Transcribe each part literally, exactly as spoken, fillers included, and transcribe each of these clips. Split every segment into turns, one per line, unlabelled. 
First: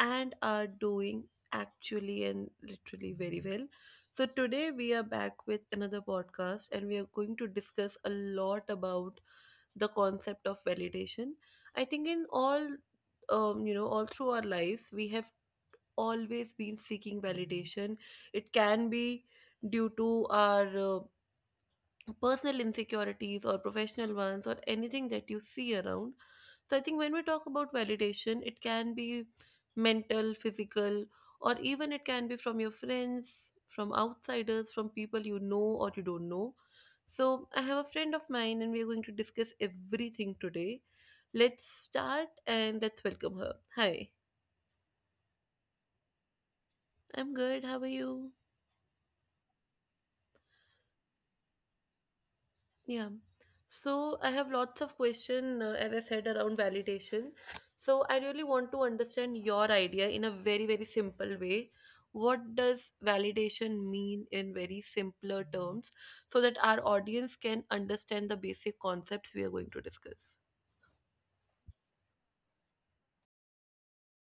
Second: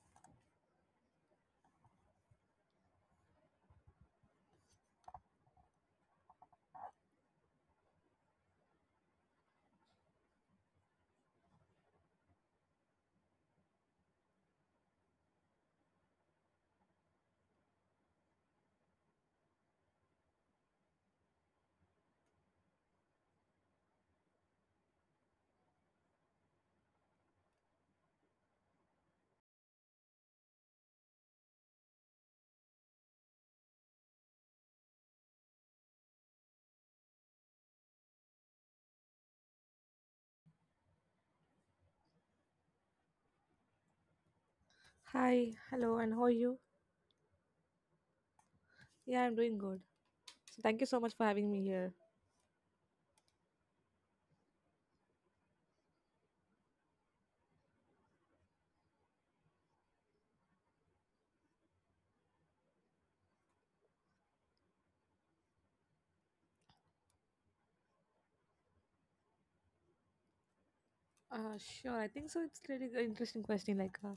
and are doing actually and literally very well. So, today we are back with another podcast and we are going to discuss a lot about the concept of validation. I think in all, um, you know, all through our lives, we have always been seeking validation. It can be due to our uh, personal insecurities or professional ones or anything that you see around. So I think when we talk about validation, it can be mental, physical, or even it can be from your friends, from outsiders, from people you know or you don't know. So I have a friend of mine and we are going to discuss everything today. Let's start and let's welcome her. Hi,
Hi, hello, and how are you?
I'm good. How are you?
Yeah, I'm doing good. So thank you so much for having me here.
Yeah. So I have lots of question, uh, as I said, around validation. So I really want to understand your idea in a very, very simple way. What does validation mean in very simpler terms so that our audience can understand the basic concepts we are going to discuss?
Uh, sure. I think so. It's really an interesting question. Like, uh,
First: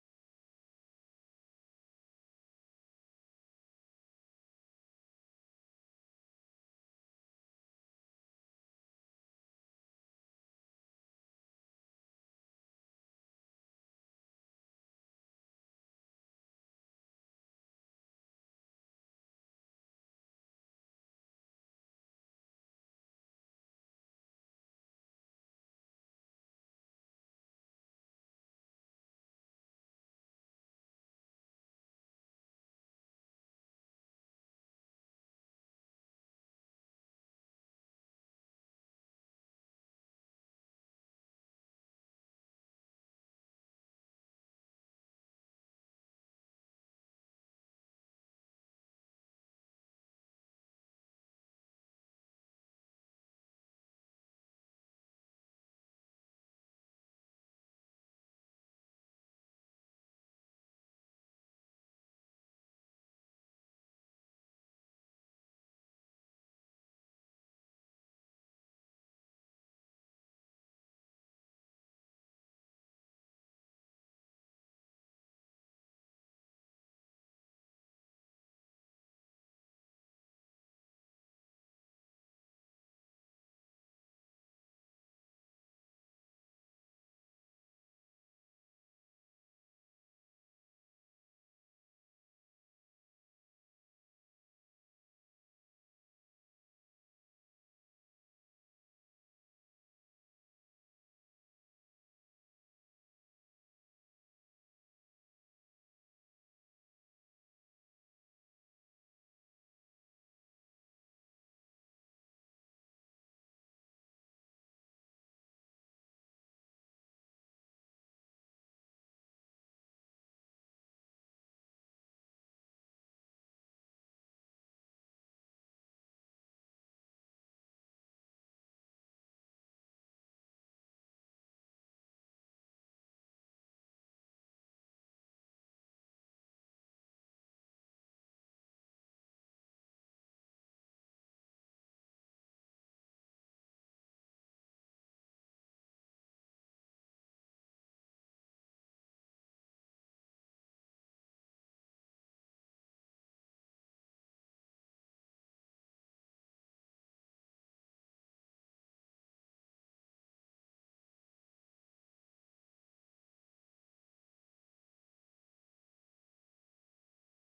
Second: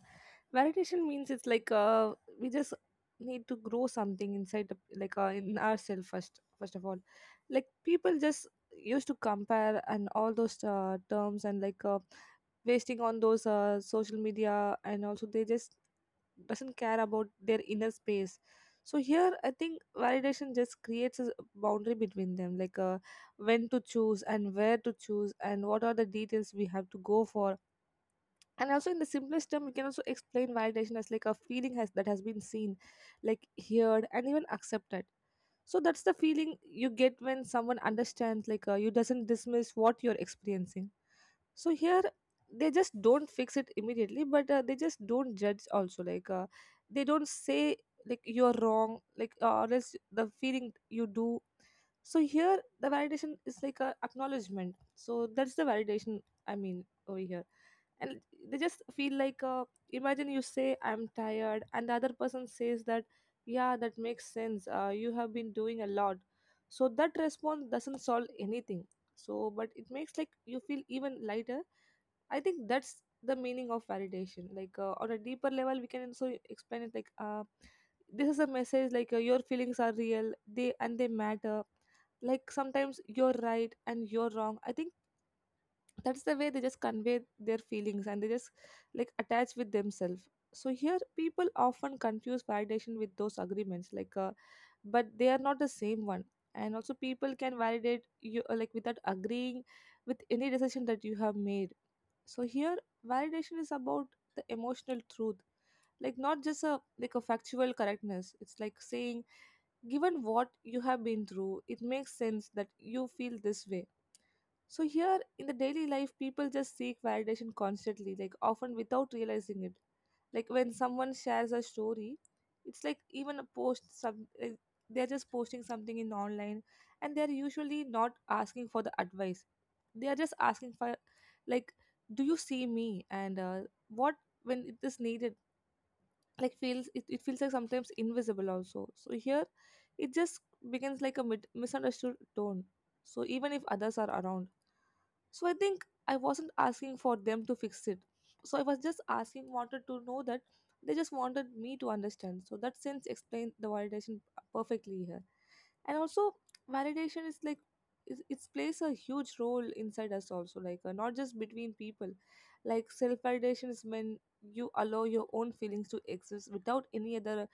Validation means it's like uh, we just need to grow something inside, the, like uh, in ourselves first. First of all, like people just used to compare and all those uh, terms, and like uh, wasting on those uh, social media, and also they just doesn't care about their inner space. So here I think validation just creates a boundary between them, like uh, when to choose and where to choose and what are the details we have to go for. And also, in the simplest term, we can also explain validation as like a feeling has that has been seen, like heard and even accepted. So that's the feeling you get when someone understands, like uh, you doesn't dismiss what you're experiencing. So here they just don't fix it immediately, but uh, they just don't judge also, like uh, they don't say like you're wrong, like uh, or else the feeling you do. So here the validation is like a acknowledgement. So that's the validation, I mean, over here. And they just feel like uh, imagine you say I'm tired and the other person says that, yeah, that makes sense, uh, you have been doing a lot. So that response doesn't solve anything, so but it makes like you feel even lighter. I think that's the meaning of validation. Like uh, on a deeper level, we can also explain it like uh, this is a message, like uh, your feelings are real, they and they matter. Like sometimes you're right and you're wrong. I think that's the way they just convey their feelings, and they just like attach with themselves. So here, people often confuse validation with those agreements, like uh, but they are not the same one. And also people can validate you uh, like without agreeing with any decision that you have made. So here, validation is about the emotional truth, like not just a like a factual correctness. It's like saying, given what you have been through, it makes sense that you feel this way. So here in the daily life, people just seek validation constantly, like often without realizing it. Like when someone shares a story, it's like even a post some like, they're just posting something in online, and they're usually not asking for the advice. They are just asking for like, do you see me? And uh, what when it is needed, like feels it, it feels like sometimes invisible also. So here, it just begins like a mid- misunderstood tone. So even if others are around. So I think I wasn't asking for them to fix it. So I was just asking, wanted to know that they just wanted me to understand. So that sense explained the validation perfectly here. And also, validation is like it, it plays a huge role inside us also, like uh, not just between people. Like self validation is when you allow your own feelings to exist without any other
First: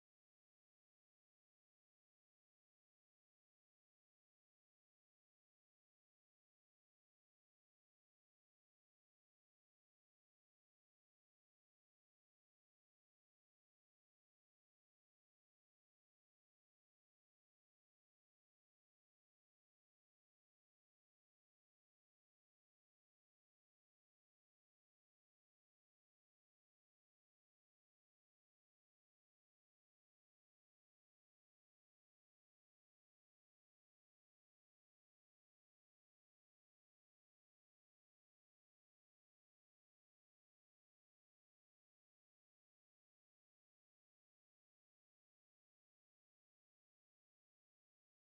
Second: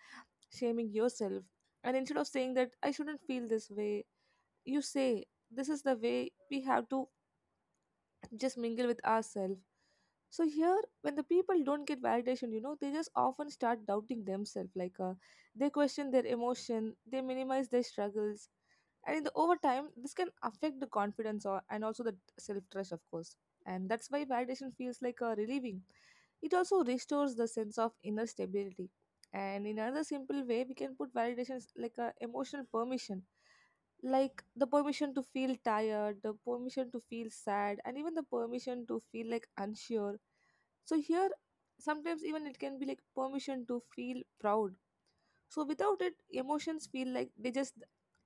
shaming yourself. And instead of saying that I shouldn't feel this way, you say this is the way we have to just mingle with ourselves. So here, when the people don't get validation, you know, they just often start doubting themselves. Like uh, they question their emotion, they minimize their struggles, and in the over time, this can affect the confidence or, and also the self trust, of course. And that's why validation feels like a relieving. It also restores the sense of inner stability. And in another simple way, we can put validation like a emotional permission, like the permission to feel tired, the permission to feel sad, and even the permission to feel like unsure. So here, sometimes even it can be like permission to feel proud. So without it, emotions feel like they just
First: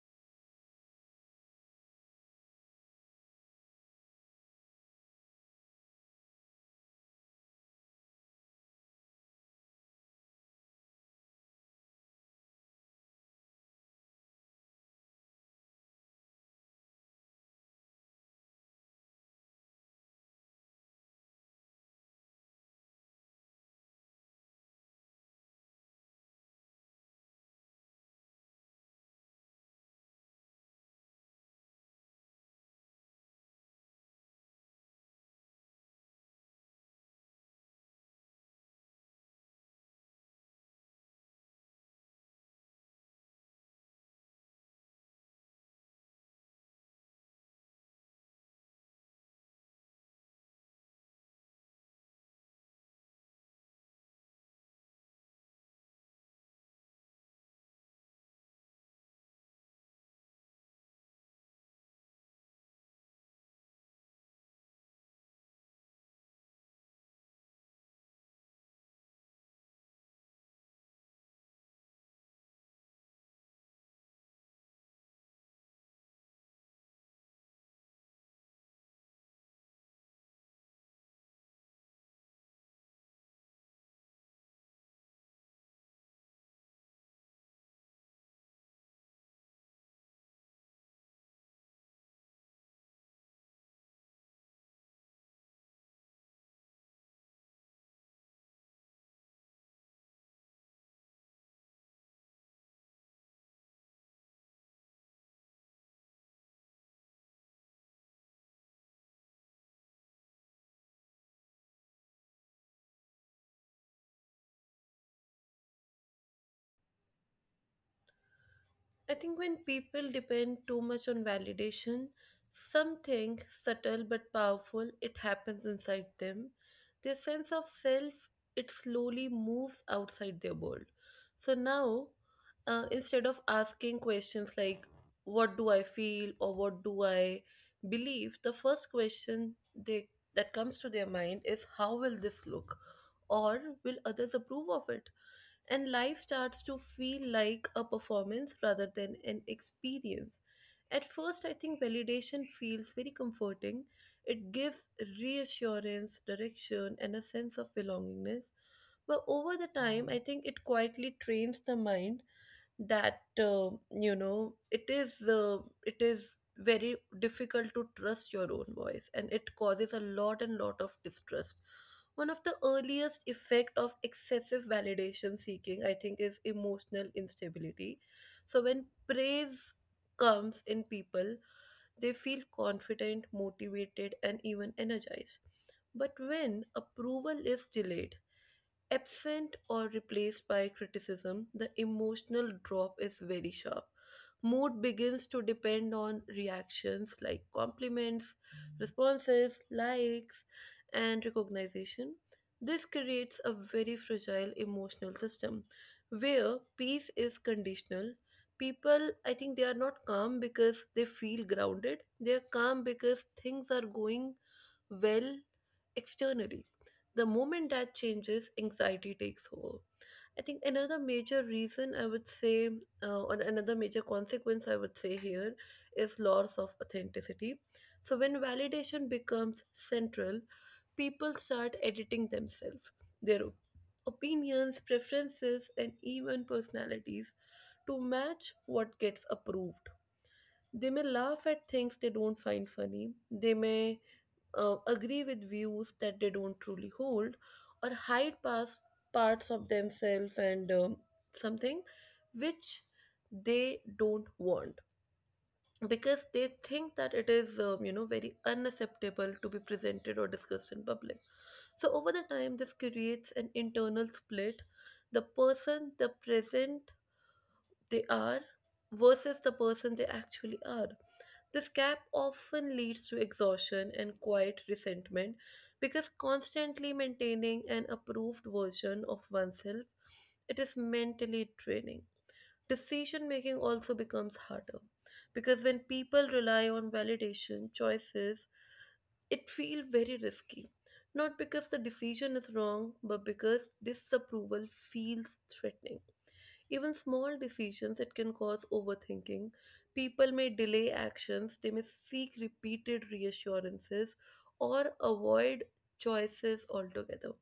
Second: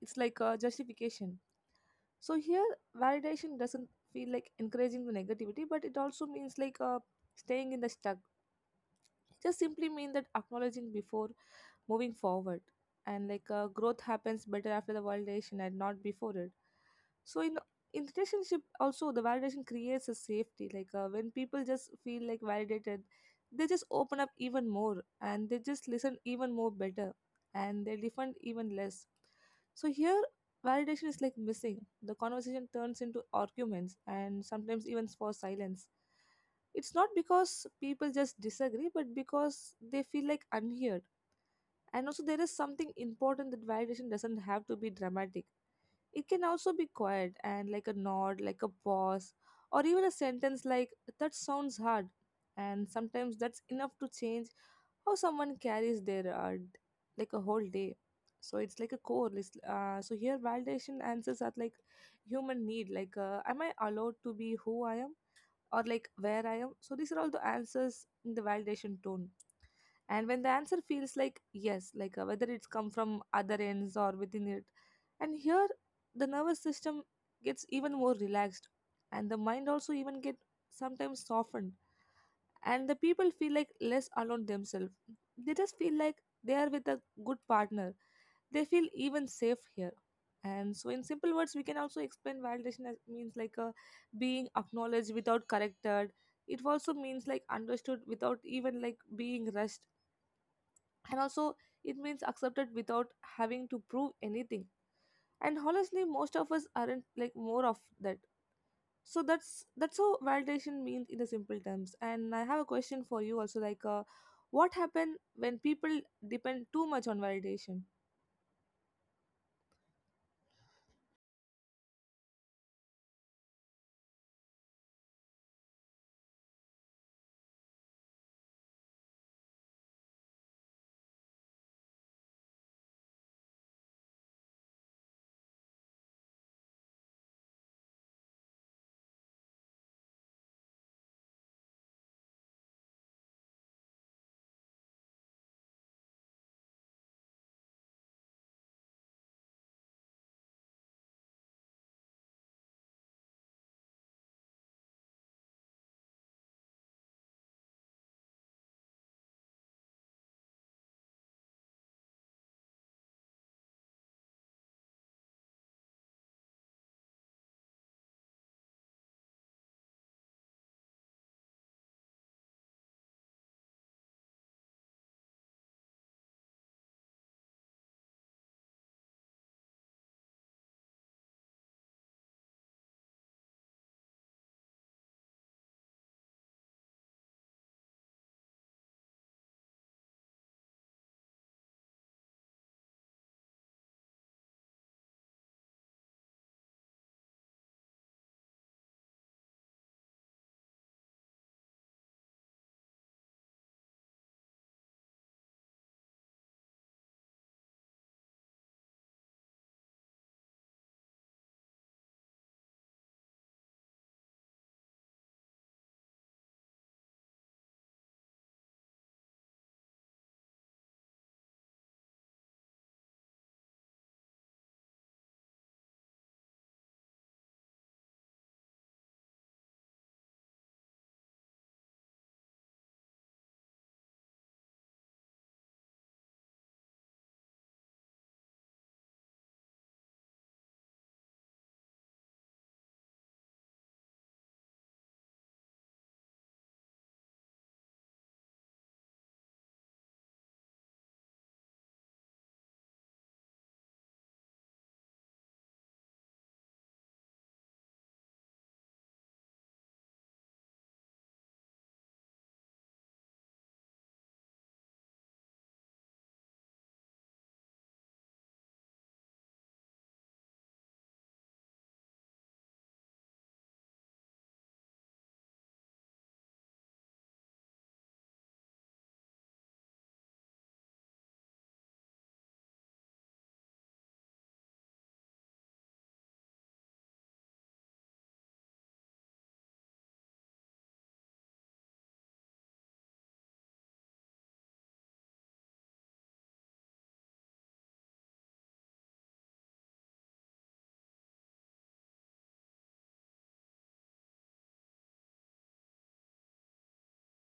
it's like a justification. So here, validation doesn't feel like encouraging the negativity, but it also means like uh, staying in the stuck. It just simply mean that acknowledging before moving forward, and like uh, growth happens better after the validation and not before it. So in in relationship also, the validation creates a safety, like uh, when people just feel like validated, they just open up even more, and they just listen even more better, and they defend even less. So here, validation is like missing the conversation turns into arguments and sometimes even for silence. It's not because people just disagree, but because they feel like unheard. And also there is something important, that validation doesn't have to be dramatic. It can also be quiet and like a nod, like a pause, or even a sentence like, that sounds hard. And sometimes that's enough to change how someone carries their uh, d- like a whole day. So it's like a core list. Uh, so here, validation answers are like human need, like, uh, am I allowed to be who I am? Or like, where I am? So these are all the answers in the validation tone. And when the answer feels like yes, like uh, whether it's come from other ends or within it. And here, the nervous system gets even more relaxed, and the mind also even get sometimes softened, and the people feel like less alone themselves. They just feel like they are with a good partner. They feel even safe here. And so, in simple words, we can also explain validation as means like a being acknowledged without corrected. It also means like understood without even like being rushed. And also, it means accepted without having to prove anything. And honestly, most of us aren't like more of that. So that's that's how validation means in the simple terms. And I have a question for you also, like uh, what happen when people depend too much on validation?
I think when people depend too much on validation, something subtle but powerful, it happens inside them. Their sense of self, it slowly moves outside their world. So now, uh, instead of asking questions like, what do I feel or what do I believe, the first question they that comes to their mind is how will this look or will others approve of it, and life starts to feel like a performance rather than an experience. At first, I think validation feels very comforting. It gives reassurance, direction, and a sense of belongingness. But over the time, I think it quietly trains the mind that uh, you know it is uh, it is very difficult to trust your own voice, and it causes a lot and lot of distrust. One of the earliest effect of excessive validation seeking, I think, is emotional instability. So when praise comes in, people, they feel confident, motivated, and even energized, but when approval is delayed, absent, or replaced by criticism, the emotional drop is very sharp. Mood begins to depend on reactions like compliments, responses, likes, and recognition. This creates a very fragile emotional system where peace is conditional. People, I think they are not calm because they feel grounded, they are calm because things are going well externally. The moment that changes, anxiety takes over. I think another major reason I would say, uh, or another major consequence I would say here, is loss of authenticity. So, when validation becomes central, people start editing themselves, their op- opinions, preferences, and even personalities to match what gets approved. They may laugh at things they don't find funny, they may uh, agree with views that they don't truly hold, or hide past parts of themselves and um, something which they don't want because they think that it is um, you know very unacceptable to be presented or discussed in public. So over the time, this creates an internal split. The person, the present they are versus the person they actually are. This gap often leads to exhaustion and quiet resentment because constantly maintaining an approved version of oneself, it is mentally draining. Decision making also becomes harder because when people rely on validation, choices, it feel very risky. Not because the decision is wrong, but because disapproval feels threatening. Even small decisions, it can cause overthinking. People may delay actions, they may seek repeated reassurances or avoid choices altogether.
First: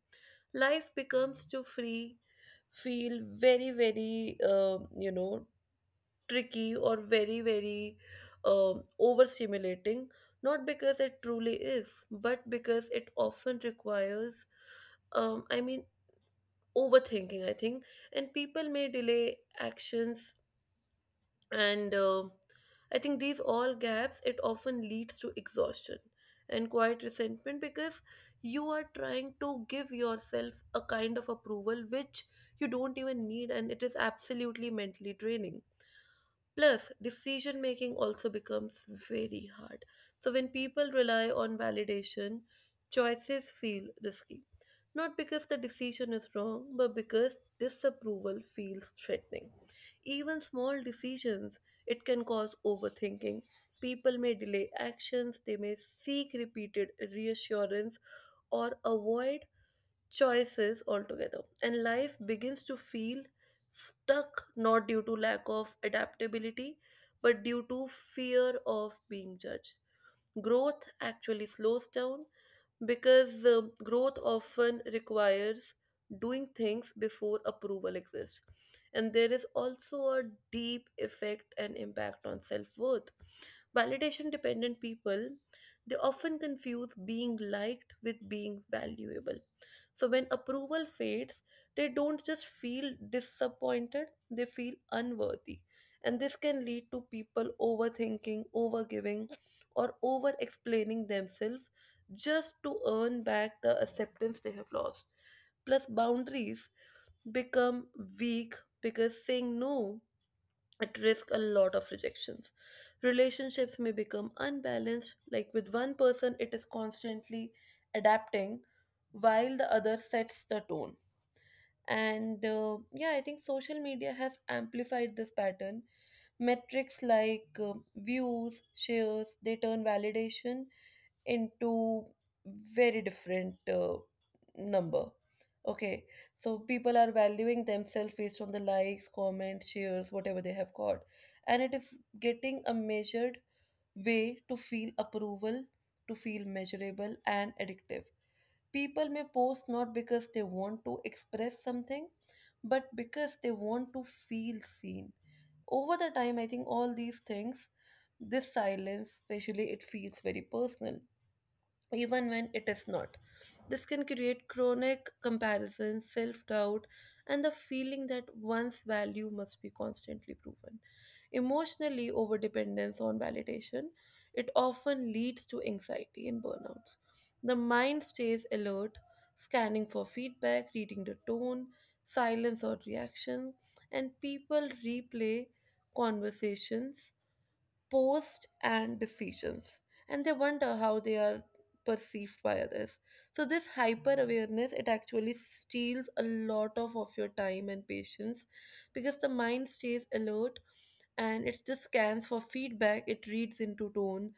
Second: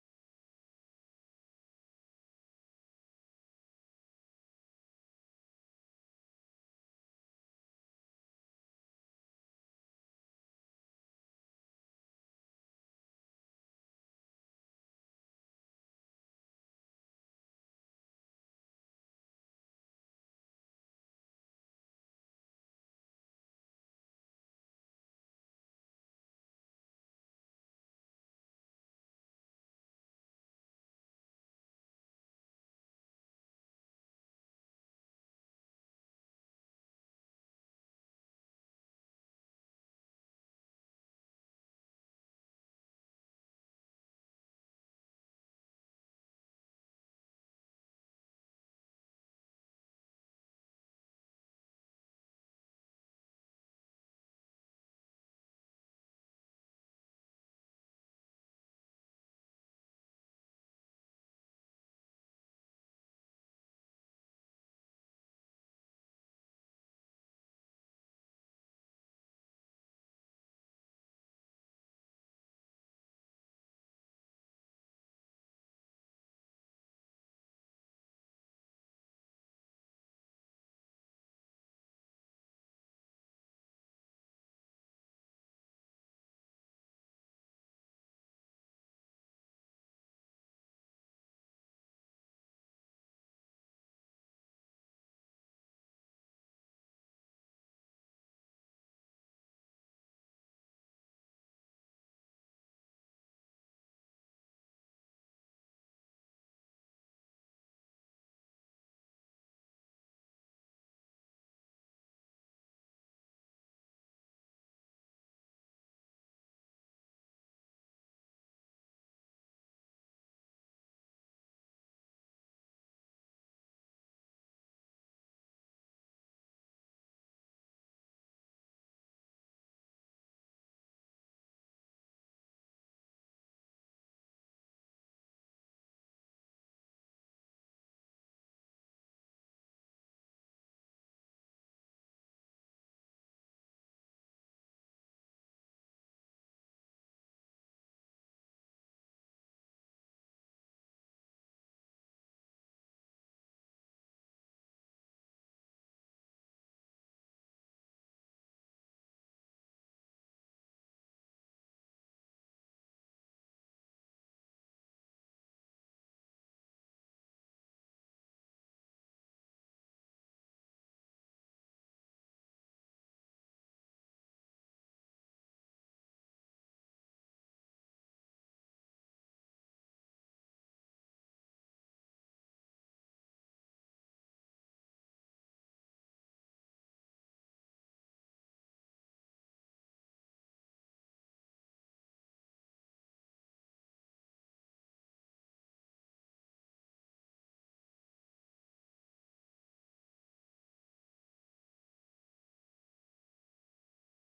Life becomes to free, feel very, very, um, you know, tricky or very, very, um, overstimulating, not because it truly is but because it often requires um, i mean overthinking, I think, and people may delay actions, and um I think these all gaps, it often leads to exhaustion and quiet resentment because you are trying to give yourself a kind of approval which you don't even need, and it is absolutely mentally draining. Plus, decision making also becomes very hard. So, when people rely on validation, choices feel risky. Not because the decision is wrong, but because disapproval feels threatening. Even small decisions, it can cause overthinking. People may delay actions, they may seek repeated reassurance, or avoid choices altogether. And life begins to feel stuck, not due to lack of adaptability, but due to fear of being judged. Growth actually slows down because um, growth often requires doing things before approval exists. And there is also a deep effect and impact on self worth. Validation dependent people, they often confuse being liked with being valuable, so when approval fades, they don't just feel disappointed, they feel unworthy. And this can lead to people overthinking, overgiving, or over explaining themselves just to earn back the acceptance they have lost. Plus, boundaries become weak because saying no at risk a lot of rejections. Relationships may become unbalanced, like with one person, it is constantly adapting while the other sets the tone. And uh, yeah, I think social media has amplified this pattern. Metrics like um views, shares, they turn validation into very different uh, number. Okay, so people are valuing themselves based on the likes, comments, shares, whatever they have got, and it is getting a measured way to feel approval, to feel measurable and addictive. People may post not because they want to express something but because they want to feel seen. Over the time, I think all these things, this silence especially, it feels very personal even when it is not. This can create chronic comparison, self doubt, and the feeling that one's value must be constantly proven. Emotionally, overdependence on validation, it often leads to anxiety and burnouts. The mind stays alert, scanning for feedback, reading the tone, silence, or reaction, and people replay conversations, posts, and decisions, and they wonder how they are perceived by others. So this hyper awareness, it actually steals a lot of, of your time and patience because the mind stays alert and it just scans for feedback, it reads into tone,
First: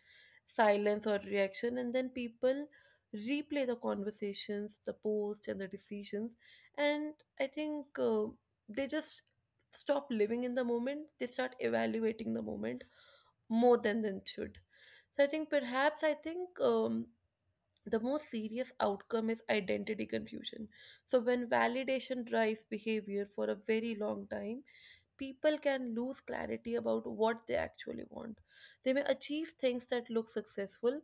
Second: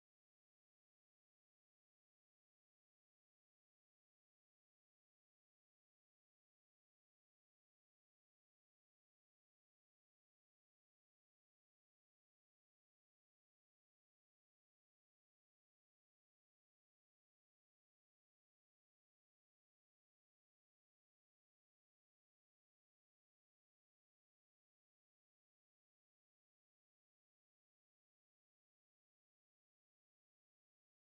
silence, or reaction, and then people replay the conversations, the posts, and the decisions, and I think uh, they just stop living in the moment, they start evaluating the moment more than than should. So I think perhaps I think, um, the most serious outcome is identity confusion. So when validation drives behavior for a very long time, people can lose clarity about what they actually want. They may achieve things that look successful,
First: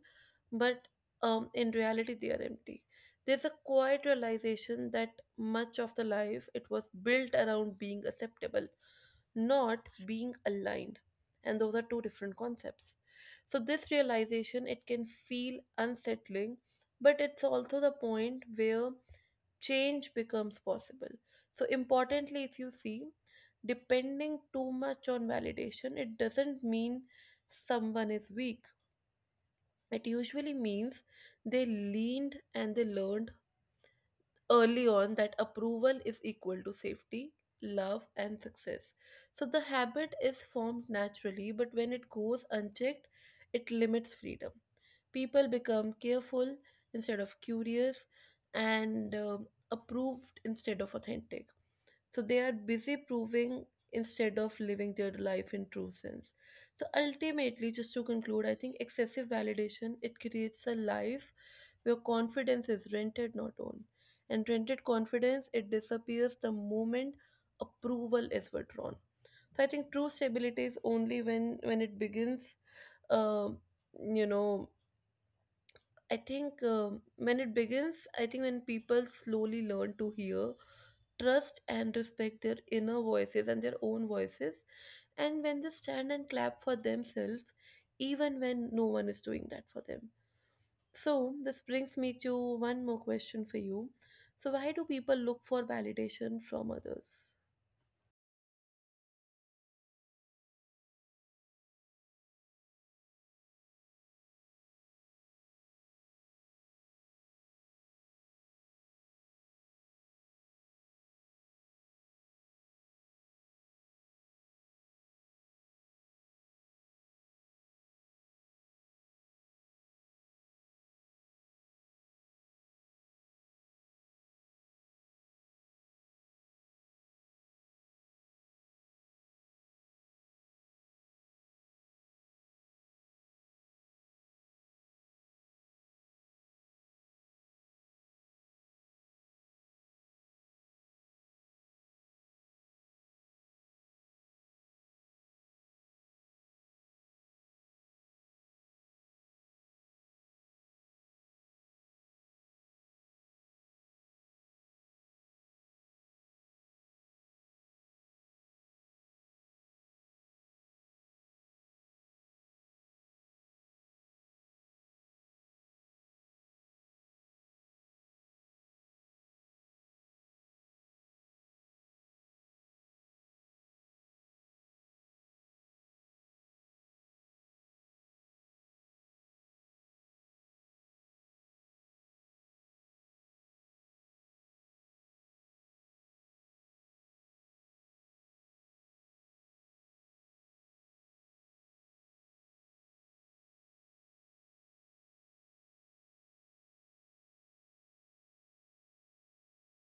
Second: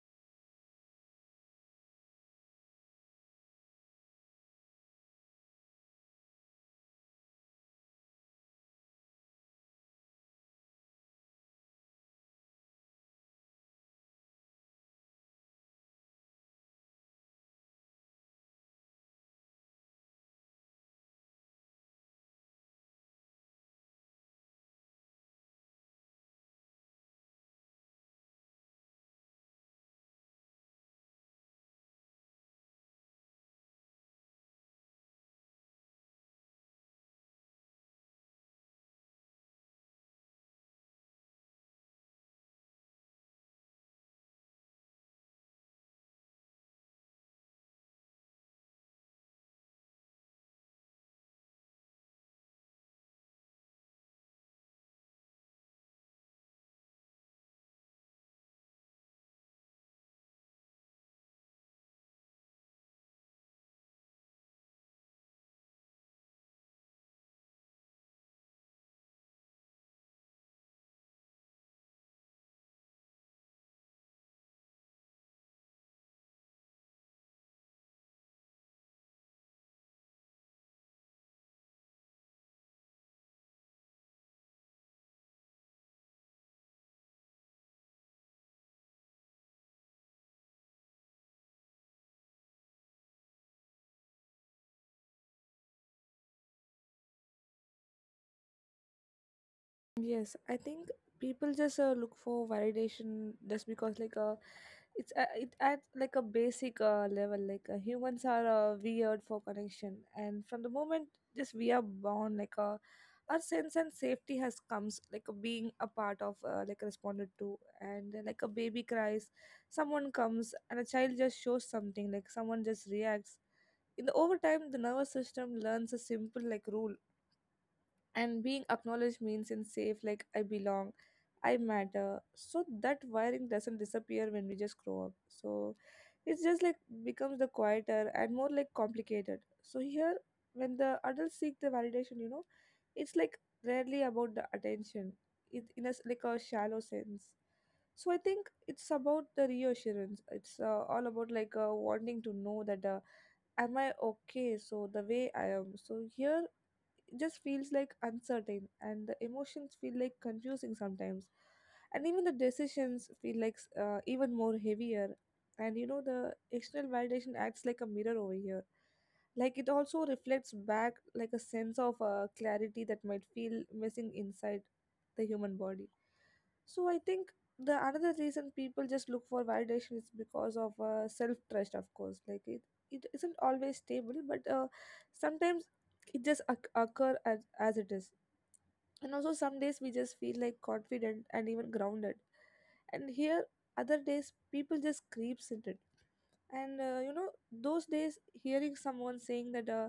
but um, in reality, they are empty. There's a quiet realization that much of the life, it was built around being acceptable, not being aligned, and those are two different concepts. So this realization, it can feel unsettling, but it's also the point where change becomes possible. So importantly, if you see, depending too much on validation, it doesn't mean someone is weak. It usually means they leaned and they learned early on that approval is equal to safety, love, and success. So the habit is formed naturally, but when it goes unchecked, it limits freedom. People become careful instead of curious, and um approved instead of authentic. So they are busy proving instead of living their life in true sense. So ultimately, just to conclude, I think excessive validation, it creates a life where confidence is rented, not owned. And rented confidence, it disappears the moment approval is withdrawn. So I think true stability is only when when it begins, um, you know, I think um, when it begins, I think when people slowly learn to hear, trust, and respect their inner voices and their own voices, and when they stand and clap for themselves, even when no one is doing that for them. So, this brings me to one more question for you. So, why do people look for validation from others?
Yes, I think people just uh, look for validation just because like uh, it's uh, it at like a basic uh, level, like uh, humans are uh, weird for connection, and from the moment just we are born, like uh, our sense and safety has comes like uh, being a part of uh, like responded to, and uh, like a baby cries, someone comes, and a child just shows something, like someone just reacts. In the overtime, the nervous system learns a simple like rule, and being acknowledged means in safe, like I belong, I matter. So that wiring doesn't disappear when we just grow up, so it's just like becomes the quieter and more like complicated. So here, when the adults seek the validation, you know, it's like rarely about the attention, it in a s- like a shallow sense. So I think it's about the reassurance. It's uh, All about like uh, wanting to know that uh, am I okay, so the way I am. So here, it just feels like uncertain, and the emotions feel like confusing sometimes, and even the decisions feel like s- uh, even more heavier. And you know, the external validation acts like a mirror over here, like it also reflects back like a sense of uh, clarity that might feel missing inside the human body. So I think the another reason people just look for validation is because of uh, self trust, of course. Like it, it isn't always stable, but uh, sometimes it just oc- occur as, as it is. And also some days we just feel like confident and even grounded, and here other days people just creeps into it. And uh, you know, those days hearing someone saying that uh,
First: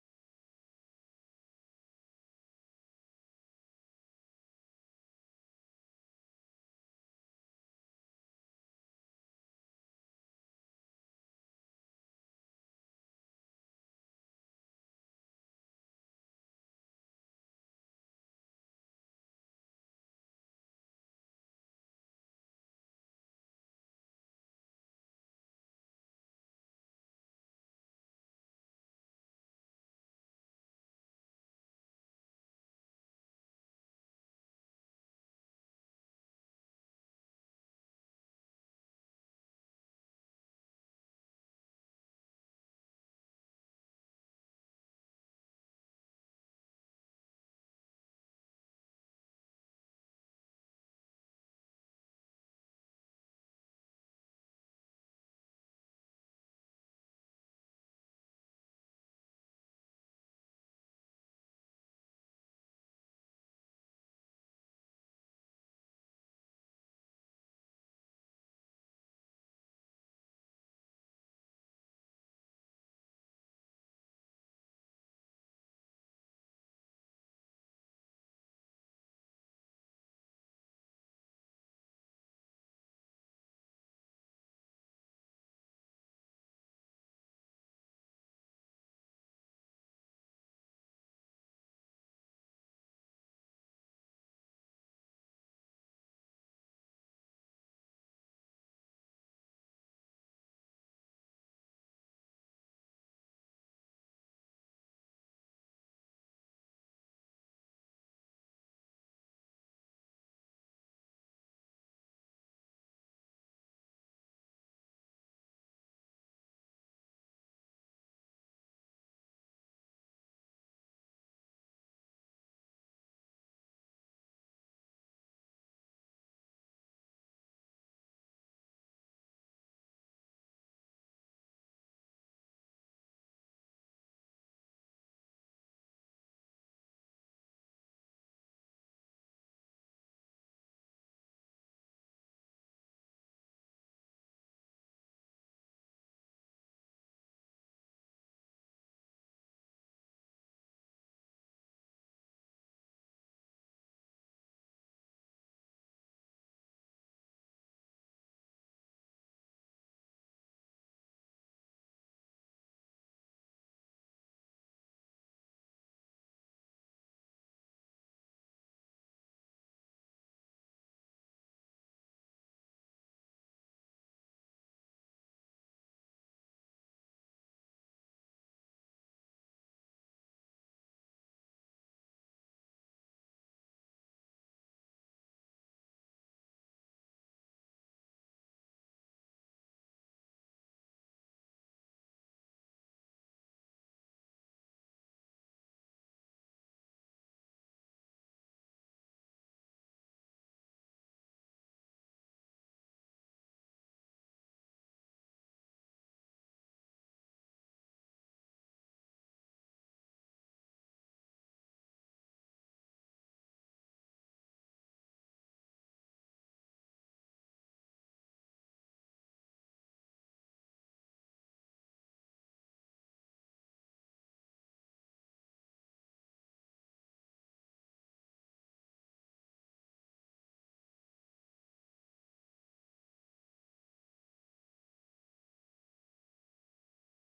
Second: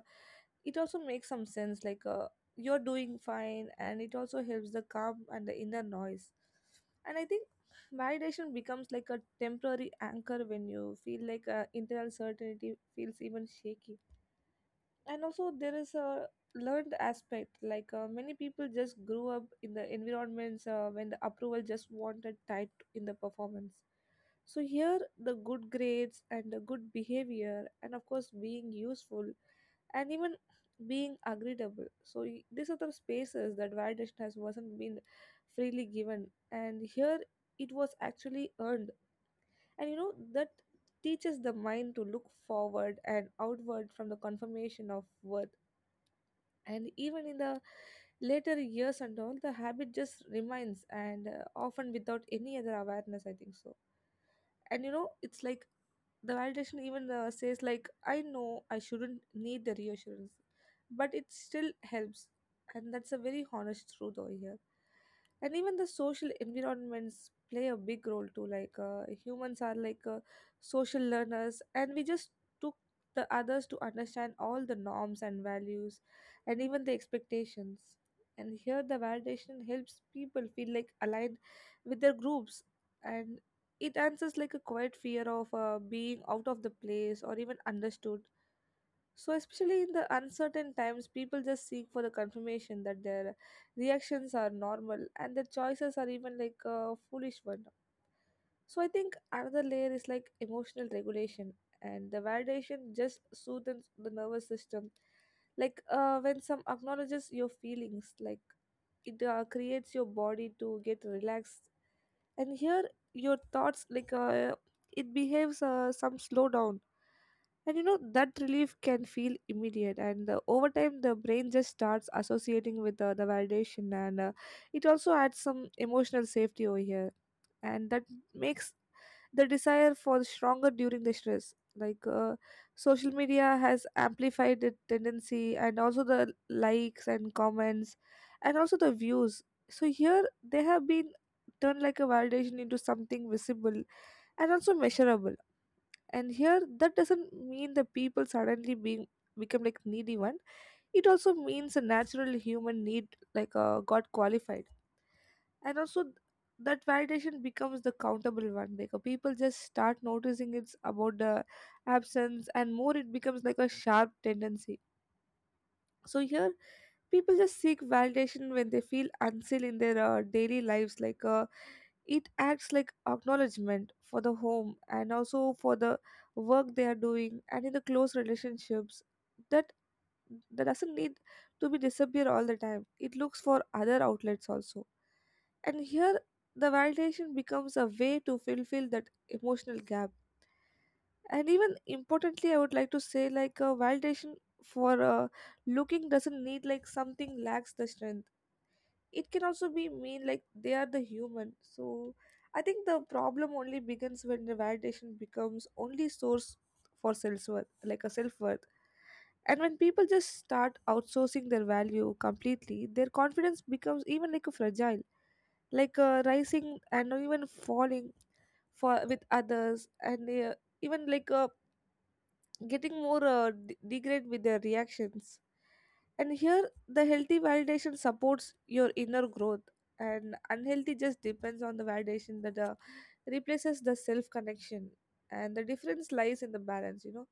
it also makes some sense, like uh, you're doing fine, and it also helps the calm and the inner noise. And I think validation becomes like a temporary anchor when you feel like uh, internal certainty feels even shaky. And also there is a learned aspect, like uh, many people just grew up in the environments uh, when the approval just wanted typed in the performance. So here, the good grades and the good behavior, and of course being useful and even being agreeable. So y- these are the spaces that validation has wasn't been freely given, and here it was actually earned. And you know that teaches the mind to look forward and outward from the confirmation of worth. And even in the later years and all, the habit just remains and uh, often without any other awareness, I think so. And you know, it's like the validation even uh, says like, I know I shouldn't need the reassurance, but it still helps. And that's a very honest truth over here. And even the social environments play a big role too, like uh, humans are like uh, social learners, and we just took the others to understand all the norms and values and even the expectations. And here, the validation helps people feel like aligned with their groups. And it answers like a quiet fear of uh, being out of the place or even understood. So, especially in the uncertain times, people just seek for the confirmation that their reactions are normal and their choices are even like a foolish one. So, I think another layer is like emotional regulation, and the validation just soothes the nervous system. Like uh, when some acknowledges your feelings, like it uh, creates your body to get relaxed, and here your thoughts like uh, it behaves uh, some slowdown. And you know, that relief can feel immediate, and uh, over time, the brain just starts associating with uh, the validation, and uh, it also adds some emotional safety over here. And that makes the desire for stronger during the stress. Like, uh, social media has amplified the tendency, and also the likes and comments, and also the views. So, here they have been turned like a validation into something visible and also measurable. And here, that doesn't mean the people suddenly being become like needy one. It also means a natural human need like uh, got qualified. And also th- that validation becomes the countable one, like uh, people just start noticing it's about the absence, and more it becomes like a sharp tendency. So here, people just seek validation when they feel unseen in their uh, daily lives, like uh, it acts like acknowledgement for the home and also for the work they are doing, and in the close relationships. That, that doesn't need to be disappear all the time, it looks for other outlets also. And here, the validation becomes a way to fulfill that emotional gap. And even importantly, I would like to say like a validation for uh, looking doesn't need like something lacks the strength. It can also be mean like they are the human. So I think the problem only begins when the validation becomes only source for self-worth, like a self-worth. And when people just start outsourcing their value completely, their confidence becomes even like a fragile, like a rising and even falling for with others, and uh, even like a getting more uh, d- degrade with their reactions. And here, the healthy validation supports your inner growth, and unhealthy just depends on the validation that uh, replaces the self connection. And the difference lies in the balance, you know.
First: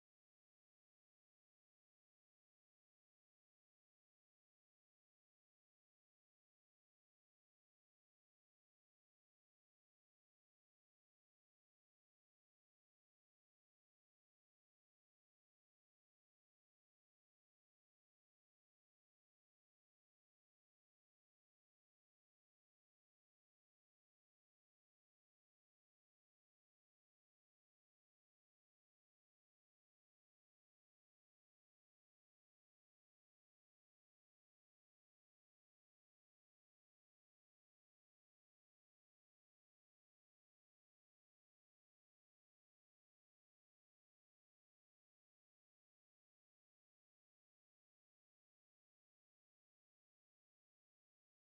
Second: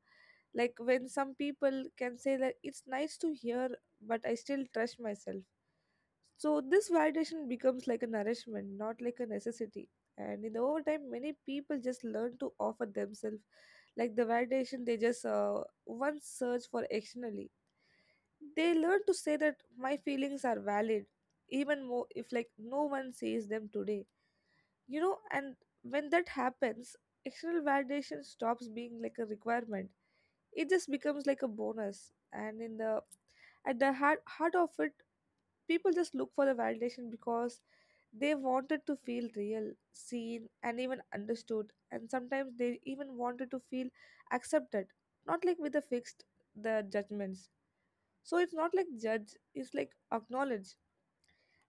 Like when some people can say that, it's nice to hear, but I still trust myself. So this validation becomes like a nourishment, not like a necessity. And in the overtime, many people just learn to offer themselves, like the validation they just uh, once search for externally. They learn to say that my feelings are valid, even more if like no one sees them today. You know, and when that happens, external validation stops being like a requirement. It just becomes like a bonus. And in the at the heart, heart of it, people just look for the validation because they wanted to feel real, seen, and even understood. And sometimes they even wanted to feel accepted, not like with the fixed the judgments. So it's not like judge, it's like acknowledge.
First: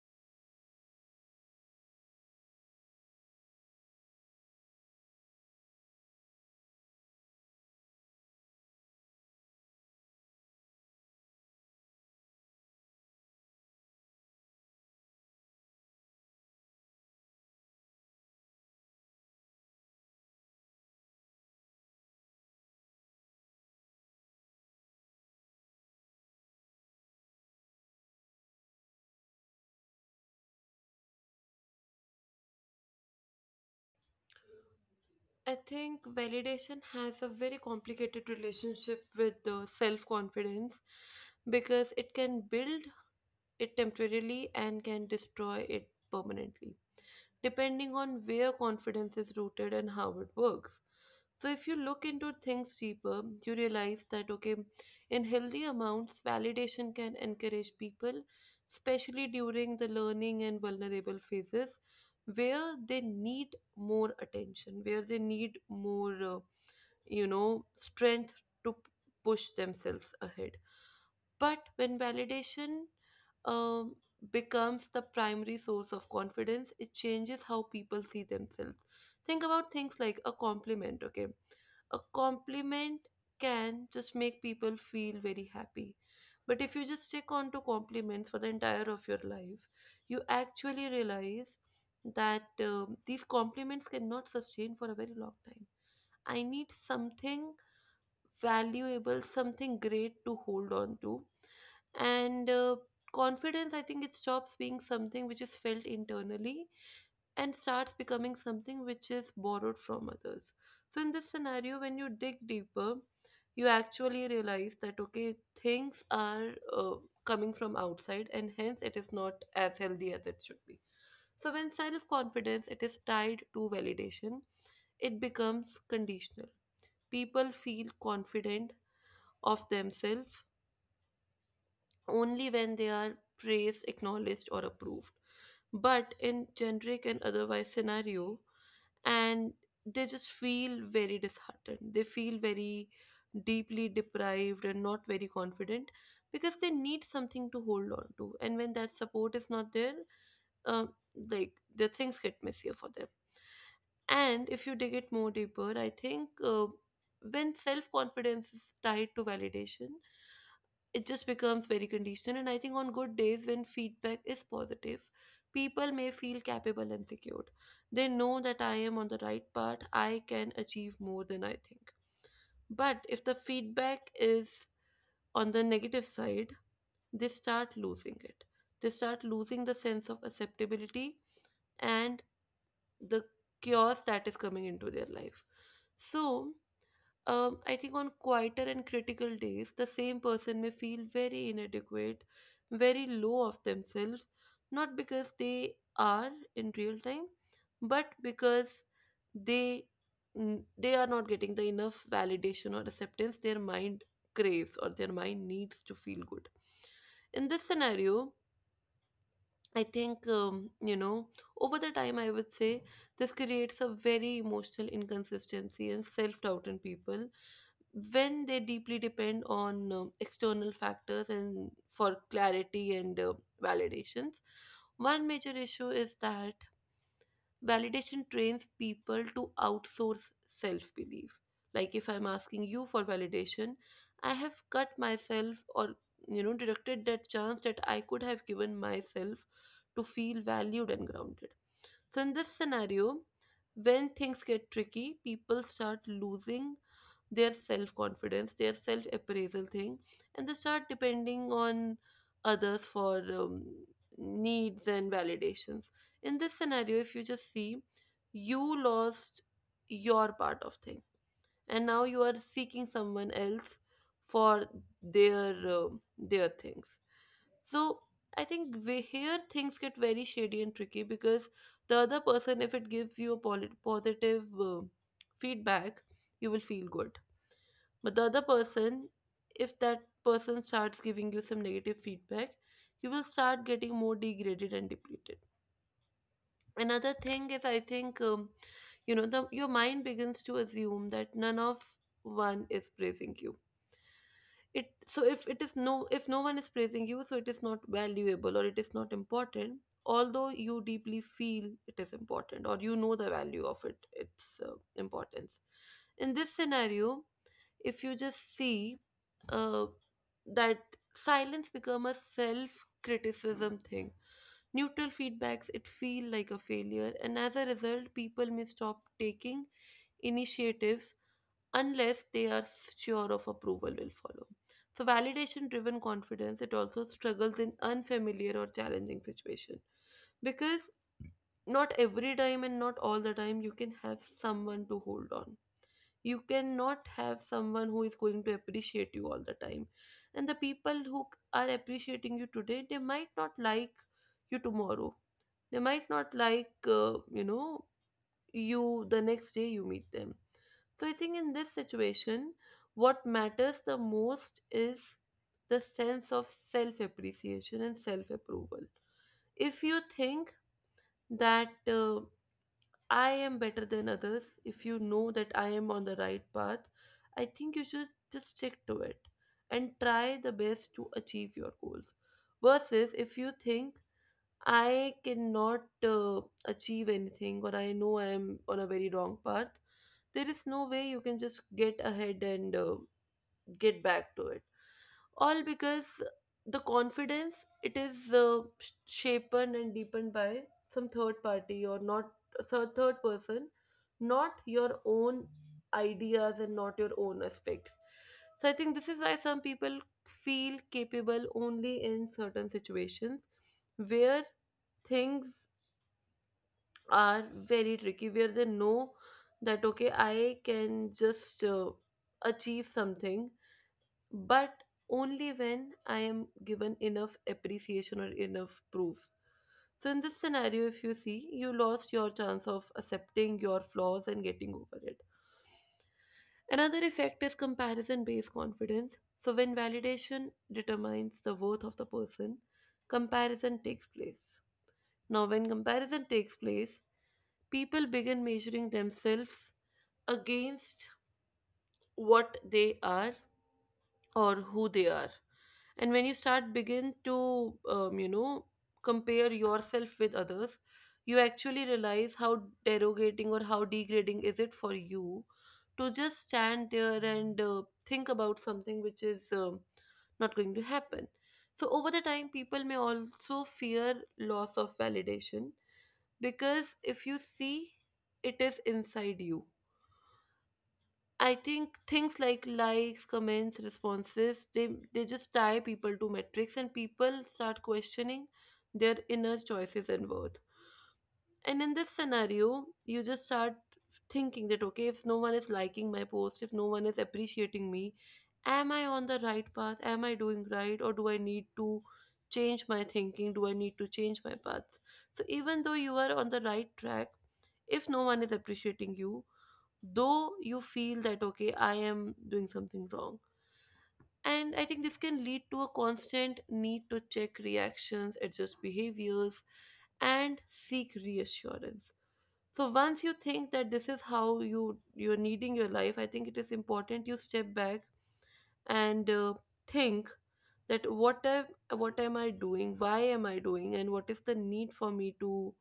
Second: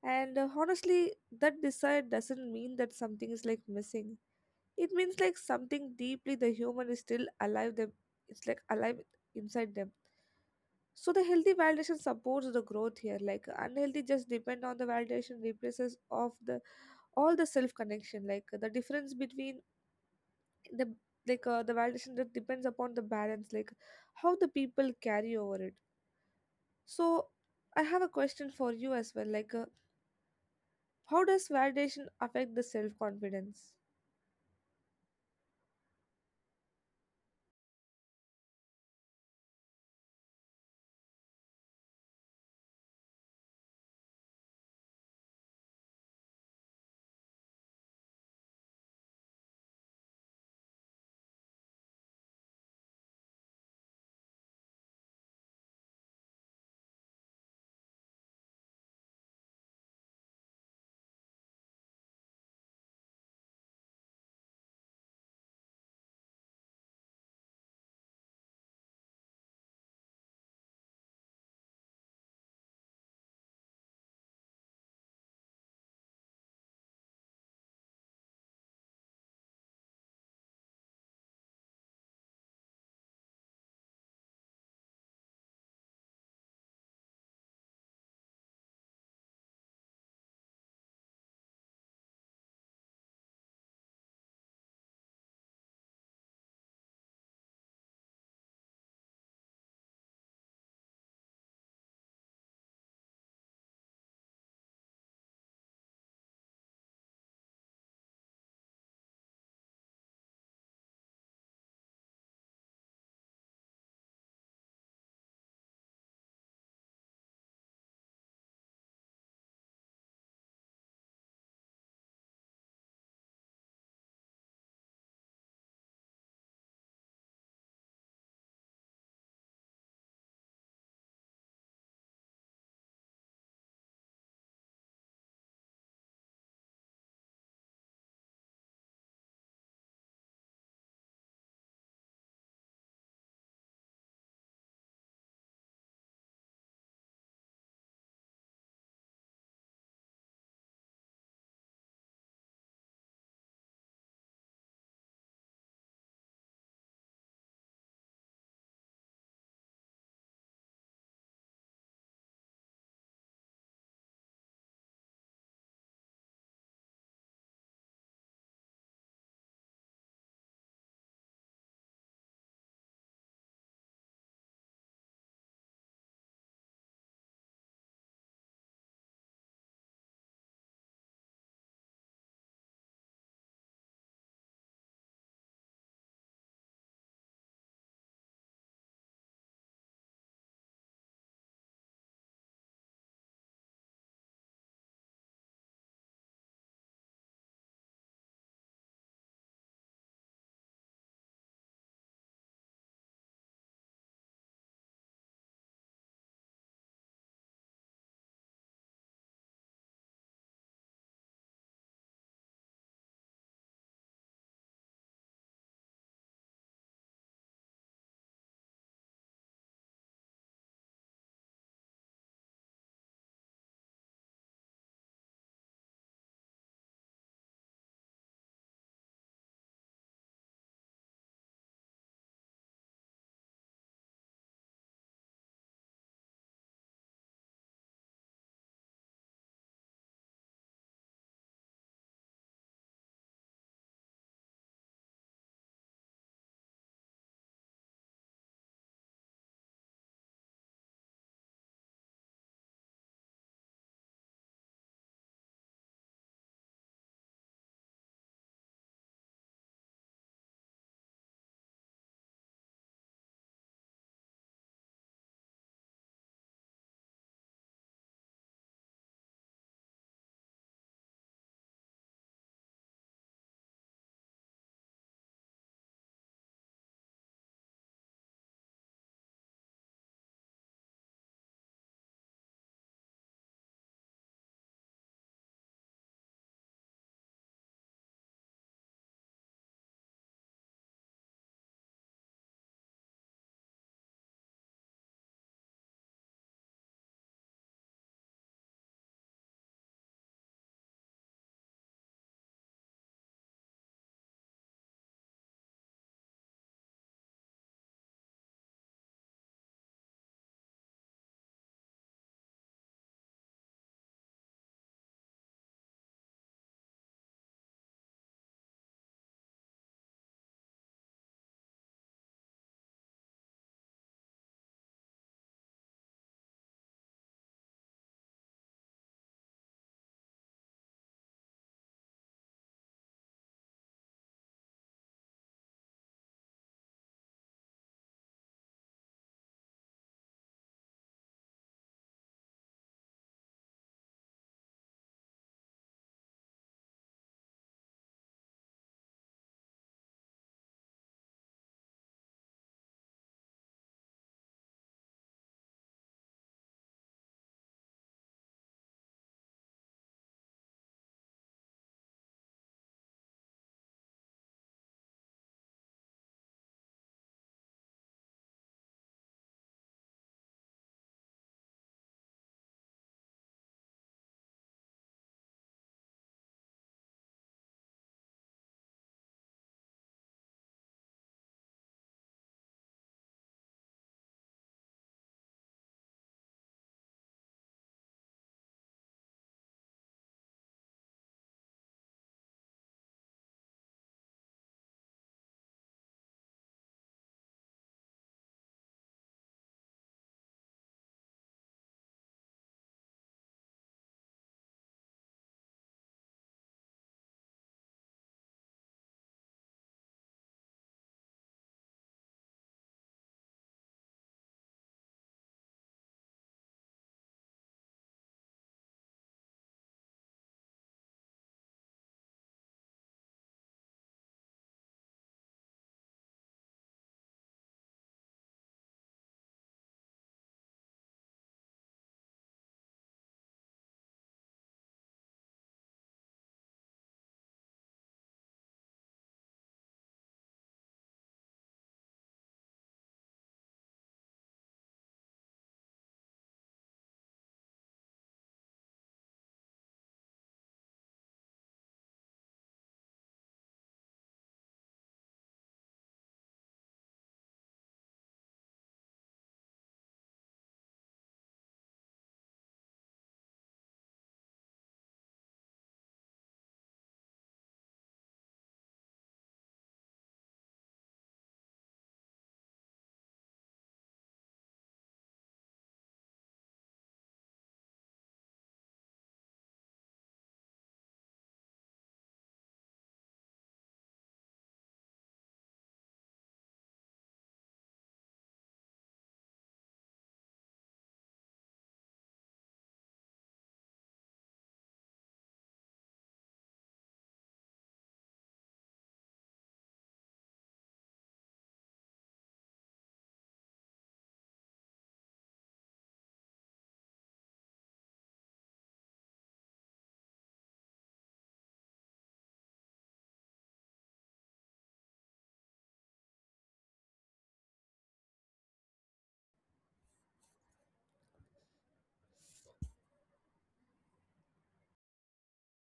And uh, honestly, that desire doesn't mean that something is like missing. It means like something deeply the human is still alive. Them, it's like alive inside them. So the healthy validation supports the growth here. Like unhealthy just depend on the validation replaces of the all the self connection. Like the difference between the, like uh, the validation that depends upon the balance, like how the people carry over it. So I have a question for you as well. Like uh, how does validation affect the self confidence?
I think validation has a very complicated relationship with the self confidence because it can build it temporarily and can destroy it permanently, depending on where confidence is rooted and how it works. So, if you look into things deeper, you realize that okay, in healthy amounts, validation can encourage people, especially during the learning and vulnerable phases, where they need more attention, where they need more, uh, you know, strength to p- push themselves ahead. But when validation um, becomes the primary source of confidence, it changes how people see themselves. Think about things like a compliment, okay? A compliment can just make people feel very happy. But if you just stick on to compliments for the entire of your life, you actually realize that um, these compliments cannot sustain for a very long time. I need something valuable, something great to hold on to, and uh, confidence, I think it stops being something which is felt internally and starts becoming something which is borrowed from others. So in this scenario, when you dig deeper, you actually realize that, okay, things are uh, coming from outside, and hence it is not as healthy as it should be. So when self confidence, it is tied to validation, it becomes conditional. People feel confident of themselves only when they are praised, acknowledged, or approved. But in generic and otherwise scenario, and they just feel very disheartened. They feel very deeply deprived and not very confident because they need something to hold on to. And when that support is not there, uh, like, the things get messier for them. And if you dig it more deeper, I think, uh, when self confidence is tied to validation, it just becomes very conditional. And I think on good days, when feedback is positive, people may feel capable and secured. They know that I am on the right path, I can achieve more than I think. But if the feedback is on the negative side, they start losing it. They start losing the sense of acceptability, and the chaos that is coming into their life. So um, I think on quieter and critical days, the same person may feel very inadequate, very low of themselves, not because they are in real time, but because they n- they are not getting the enough validation or acceptance their mind craves, or their mind needs to feel good. In this scenario, I think, um, you know, over the time, I would say this creates a very emotional inconsistency and self doubt in people when they deeply depend on um, external factors and for clarity and uh, validations. One major issue is that validation trains people to outsource self belief. Like, if I'm asking you for validation, I have cut myself, or, you know, directed that chance that I could have given myself to feel valued and grounded. So in this scenario, when things get tricky, people start losing their self confidence, their self appraisal thing, and they start depending on others for um, needs and validations. In this scenario, if you just see, you lost your part of thing, and now you are seeking someone else for their um their things. So I think we, here things get very shady and tricky because the other person, if it gives you a polit- positive uh, feedback, you will feel good. But the other person, if that person starts giving you some negative feedback, you will start getting more degraded and depleted. Another thing is, I think, um, you know, the, your mind begins to assume that none of one is praising you. It, so if it is, no, if no one is praising you, so it is not valuable or it is not important. Although you deeply feel it is important, or you know the value of it, its uh, importance. In this scenario, if you just see uh, that silence become a self criticism thing, neutral feedbacks, it feel like a failure, and as a result, people may stop taking initiatives unless they are sure of approval will follow. So validation driven confidence, it also struggles in unfamiliar or challenging situation, because not every time and not all the time you can have someone to hold on. You cannot have someone who is going to appreciate you all the time, and the people who c- are appreciating you today, they might not like you tomorrow. They might not like, uh, you know you, the next day you meet them. So I think in this situation, what matters the most is the sense of self appreciation and self approval. If you think that, uh, I am better than others, if you know that I am on the right path, I think you should just stick to it and try the best to achieve your goals. Versus if you think I cannot uh, achieve anything, or I know I am on a very wrong path, there is no way you can just get ahead and uh, get back to it, all because the confidence, it is uh, sh- shaped and deepened by some third party or not. So third person, not your own ideas and not your own aspects. So I think this is why some people feel capable only in certain situations, where things are very tricky, where they know that, okay, I can just uh, achieve something, but only when I am given enough appreciation or enough proof. So, in this scenario, if you see, you lost your chance of accepting your flaws and getting over it. Another effect is comparison based confidence. So, when validation determines the worth of the person, comparison takes place. Now, when comparison takes place, people begin measuring themselves against what they are or who they are. And when you start begin to, um, you know compare yourself with others, you actually realize how derogating or how degrading is it for you to just stand there and uh, think about something which is um, not going to happen. So over the time, people may also fear loss of validation because if you see, it is inside you. I think things like likes, comments, responses, they they just tie people to metrics, and people start questioning their inner choices and worth. And in this scenario, you just start thinking that, okay, if no one is liking my post, if no one is appreciating me, am I on the right path? Am I doing right, or do I need to change my thinking? Do I need to change my paths? So even though you are on the right track, if no one is appreciating you, though you feel that, okay, I am doing something wrong. And I think this can lead to a constant need to check reactions, adjust behaviors, and seek reassurance. So once you think that this is how you you're needing your life, I think it is important you step back and uh, think that, what am, what am I doing, why am I doing, and what is the need for me to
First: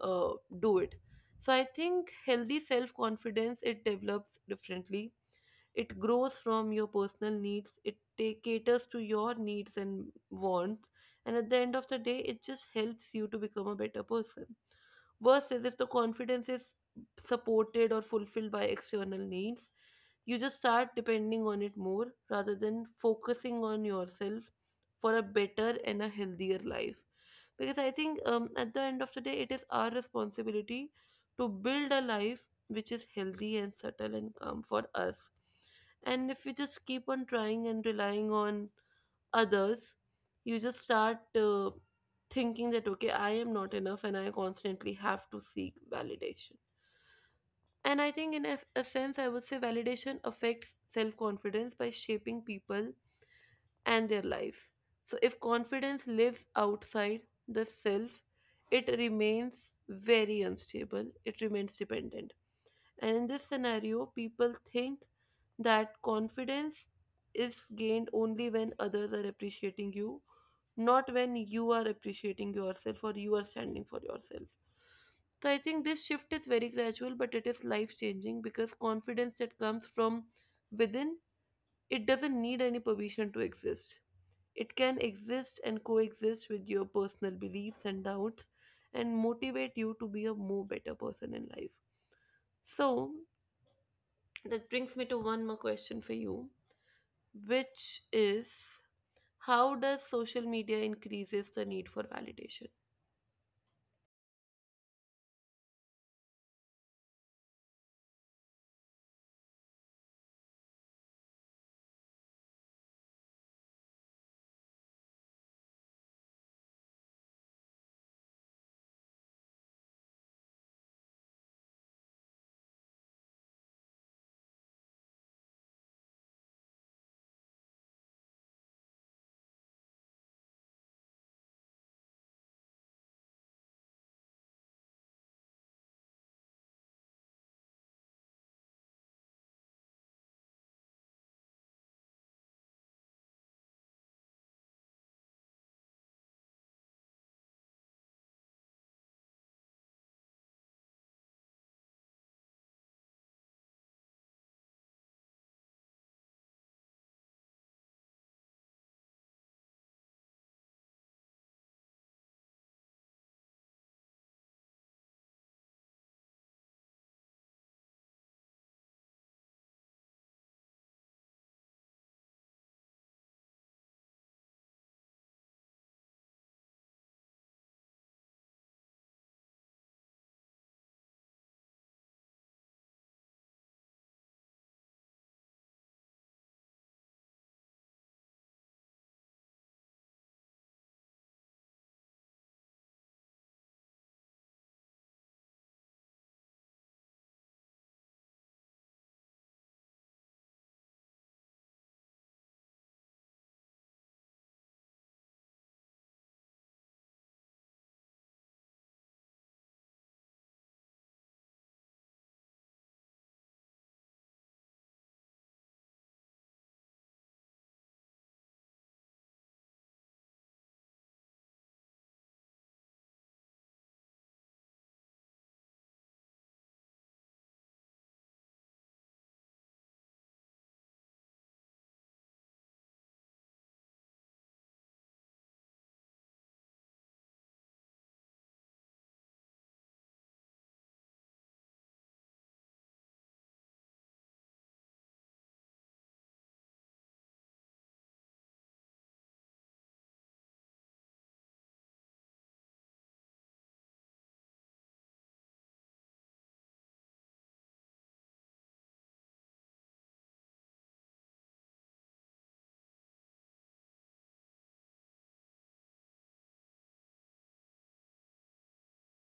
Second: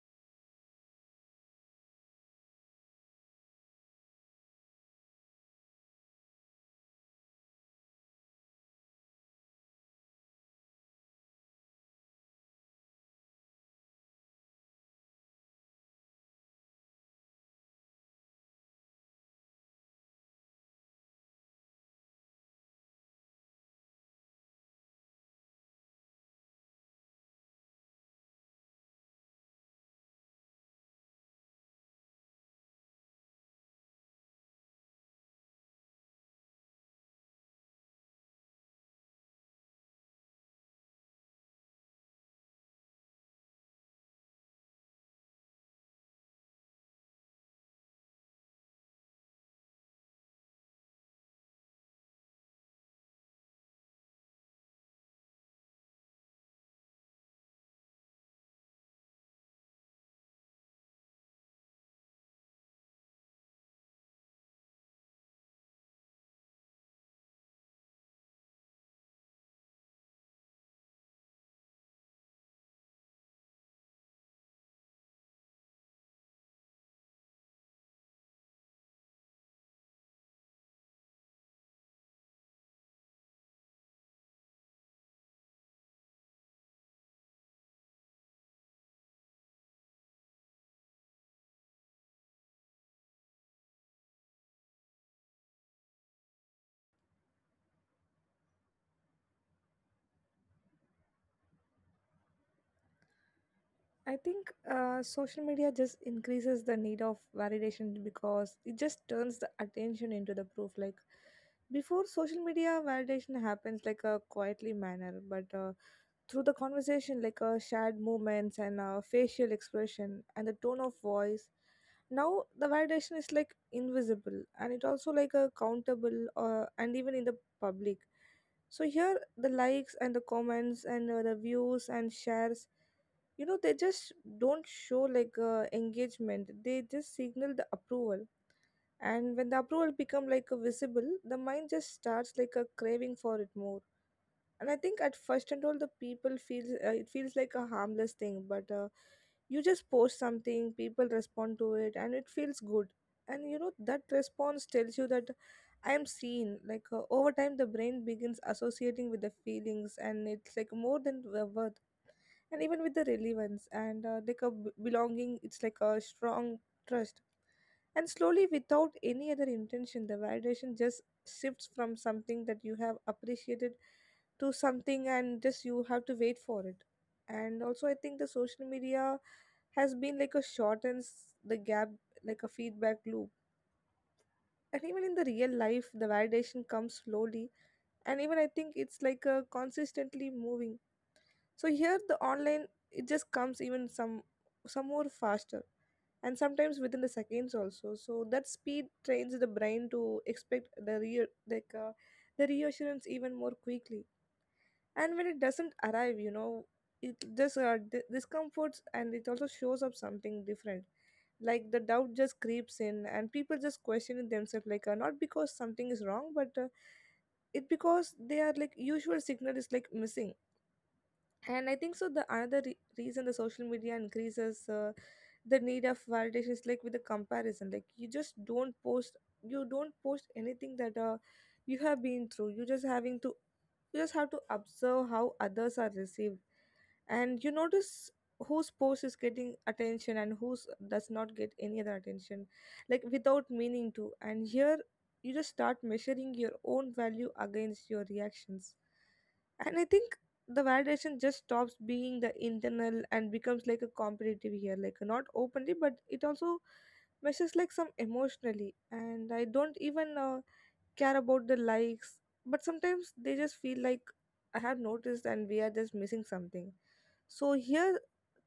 uh, do it. So I think healthy self confidence, it develops differently. It grows from your personal needs, it take, caters to your needs and wants, and at the end of the day, it just helps you to become a better person. Versus if the confidence is supported or fulfilled by external needs, you just start depending on it more rather than focusing on yourself for a better and a healthier life. Because I think, um, at the end of the day, it is our responsibility to build a life which is healthy and subtle and calm for us. And if you just keep on trying and relying on others, you just start uh, thinking that, okay, I am not enough, and I constantly have to seek validation. And I think in a, a sense, I would say, validation affects self-confidence by shaping people and their lives. So if confidence lives outside the self, it remains very unstable, it remains dependent. And in this scenario, people think that confidence is gained only when others are appreciating you, not when you are appreciating yourself or you are standing for yourself. So I think this shift is very gradual, but it is life changing because confidence that comes from within, it doesn't need any permission to exist. It can exist and coexist with your personal beliefs and doubts and motivate you to be a more better person in life. So that brings me to one more question for you, which is, how does social media increases the need for validation?
I think uh, social media just increases the need of validation because it just turns the attention into the proof. Like before, social media validation happens like a quietly manner, but uh, through the conversation, like uh, shared movements and uh, facial expression and the tone of voice. Now the validation is like invisible, and it also like a countable uh, and even in the public. So here, the likes and the comments and uh, the views and shares, you know, they just don't show like uh, engagement, they just signal the approval. And when the approval become like a visible, the mind just starts like a craving for it more. And I think at first and all, the people feels uh, it feels like a harmless thing, but uh, you just post something, people respond to it, and it feels good. And you know, that response tells you that I am seen. Like uh, over time, the brain begins associating with the feelings, and it's like more than worth and even with the relevance and uh, like a b- belonging, it's like a strong trust. And slowly, without any other intention, the validation just shifts from something that you have appreciated to something and just you have to wait for it. And also I think the social media has been like a shortens the gap like a feedback loop. And even in the real life, the validation comes slowly, and even I think it's like a consistently moving. So here the online, it just comes even some some more faster, and sometimes within the seconds also. So that speed trains the brain to expect the real like uh, the reassurance even more quickly. And when it doesn't arrive, you know, it just uh, d- discomforts, and it also shows up something different. Like the doubt just creeps in, and people just questioning themselves, like uh, not because something is wrong, but uh, it because they are like usual signal is like missing. And I think so, the another re- reason the social media increases uh, the need of validation is like with the comparison. Like you just don't post you don't post anything that uh, you have been through, you just having to you just have to observe how others are received. And you notice whose post is getting attention and whose does not get any other attention, like without meaning to. And here you just start measuring your own value against your reactions. And I think the validation just stops being the internal and becomes like a competitive here, like not openly, but it also measures like some emotionally. And I don't even uh, care about the likes, but sometimes they just feel like I have noticed and we are just missing something. So here,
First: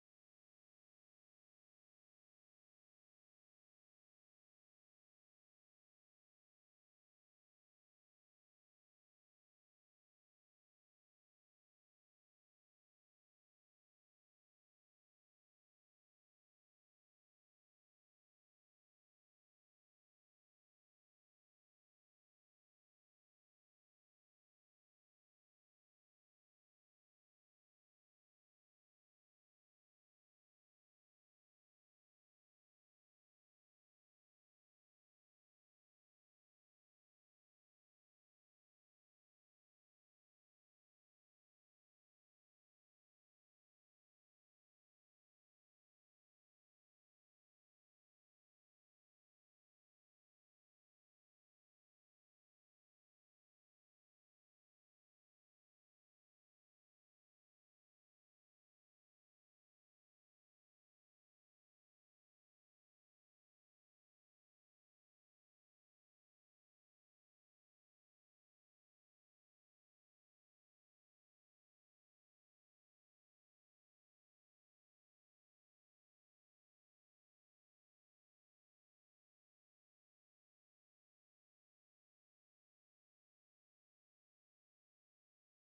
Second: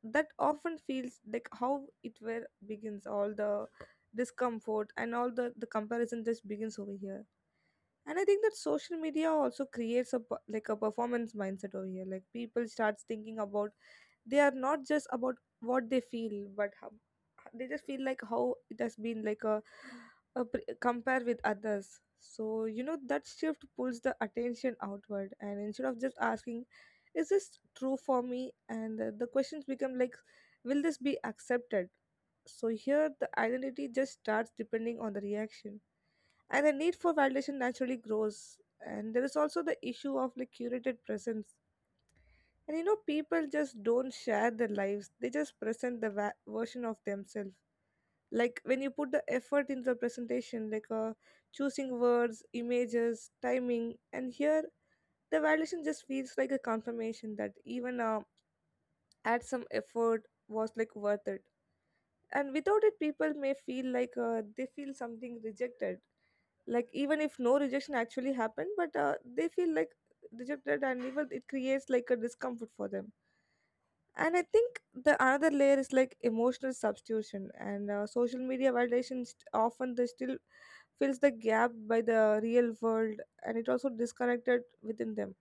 that often feels like how it where begins all the discomfort, and all the the comparison just begins over here. And I think that social media also creates a per- like a performance mindset over here. Like people starts thinking about, they are not just about what they feel, but how they just feel, like how it has been like a, a pre- compare with others. So you know, that shift pulls the attention outward, and instead of just asking, is this true for me? And uh, the questions become like, will this be accepted? So here, the identity just starts depending on the reaction, and the need for validation naturally grows. And there is also the issue of like curated presence. And you know, people just don't share their lives, they just present the va- version of themselves. Like when you put the effort into the presentation, like uh, choosing words, images, timing, and here the validation just feels like a confirmation that even uh, add some effort was like worth it. And without it, people may feel like uh, they feel something rejected. Like even if no rejection actually happened, but uh, they feel like rejected, and even it creates like a discomfort for them. And I think the another layer is like emotional substitution and uh, social media validation st- often they still fills the gap by the real world, and it also disconnected within them.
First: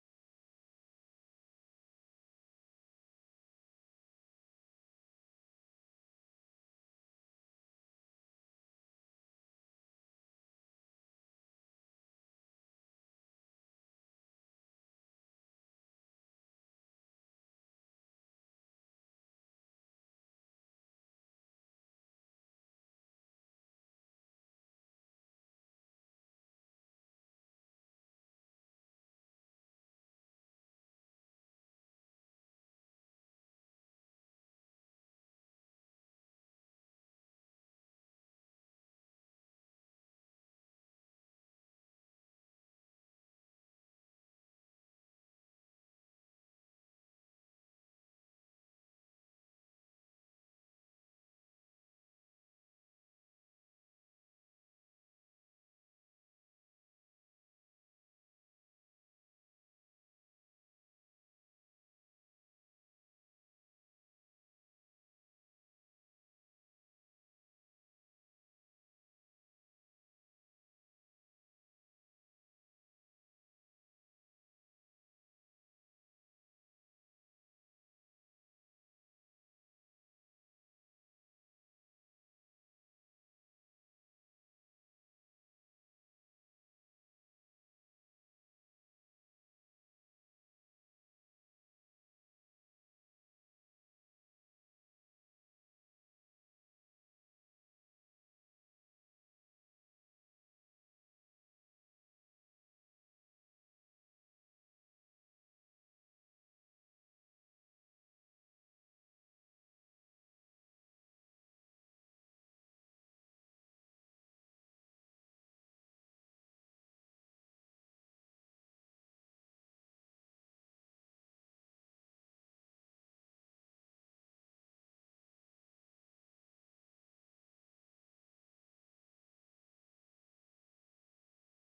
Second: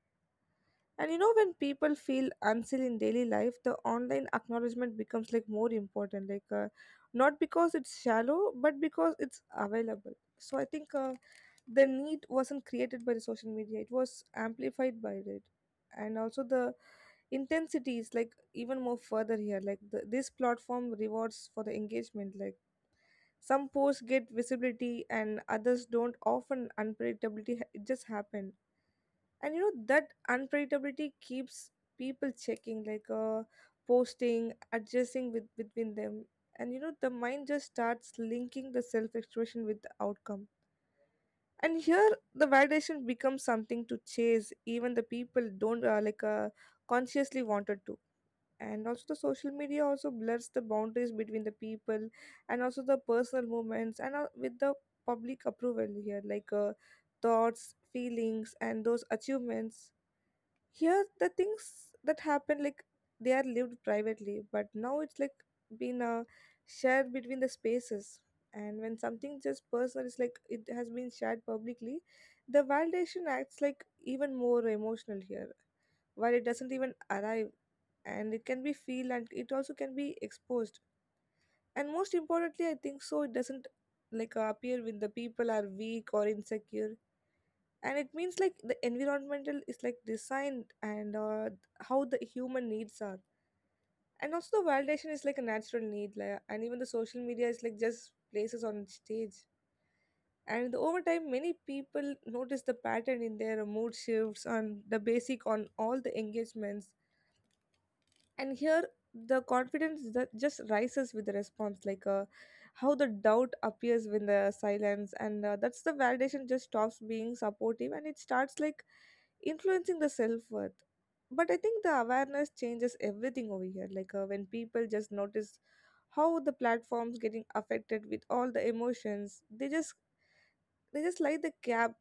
And you know, when people feel unseen in daily life, the online acknowledgement becomes like more important, like uh, not because it's shallow but because it's available. So I think uh, the need wasn't created by the social media, it was amplified by it. And also the intensity is like even more further here, like the, this platform rewards for the engagement. Like some posts get visibility and others don't, often unpredictability ha- it just happened. And you know, that unpredictability keeps people checking, like uh posting, adjusting with between them. And you know, the mind just starts linking the self expression with the outcome. And here the validation becomes something to chase, even the people don't uh, like uh, consciously wanted to. And also the social media also blurs the boundaries between the people and also the personal moments, and uh, with the public approval here, like uh, thoughts, feelings, and those achievements. Here the things that happen, like they are lived privately but now it's like been uh, shared between the spaces. And when something just personal is, like it has been shared publicly, the validation acts like even more emotional here, while it doesn't even arrive, and it can be feel, and it also can be exposed. And most importantly, I think so it doesn't like uh, appear when the people are weak or insecure. And it means like the environmental is like designed, and uh, how the human needs are. And also the validation is like a natural need, like, and even the social media is like just places on stage. And over time, many people notice the pattern in their mood shifts and the basic on all the engagements. And here the confidence that just rises with the response, like uh, how the doubt appears when the silence, and uh, that's the validation just stops being supportive, and it starts like influencing the self-worth. But I think the awareness changes everything over here, like uh, when people just notice how the platforms getting affected with all the emotions, they just they just like the gap,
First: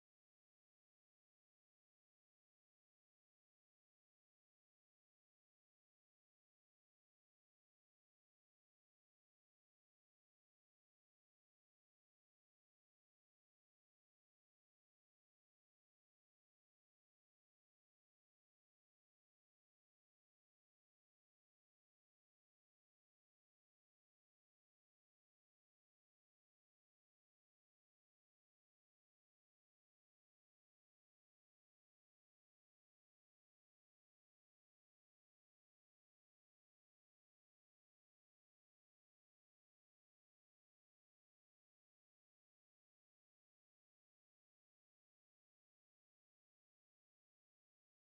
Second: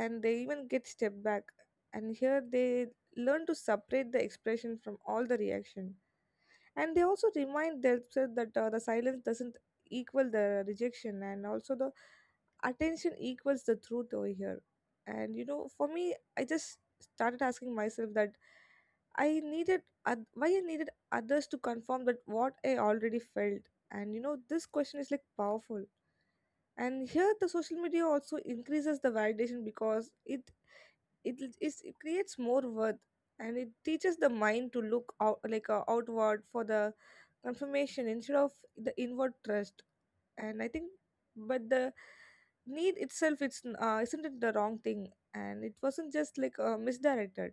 and they even get step back. And here they learn to separate the expression from all the reaction. And they also remind themselves that uh, the silence doesn't equal the rejection, and also the attention equals the truth over here. And you know, for me, I just started asking myself that I needed, oth- why I needed others to confirm that what I already felt. And you know, this question is like powerful. And here the social media also increases the validation because it it l- is it creates more worth. And it teaches the mind to look out, like uh, outward for the confirmation instead of the inward trust. And I think, but the need itself, it's n- uh, isn't it the wrong thing, and it wasn't just like uh, misdirected.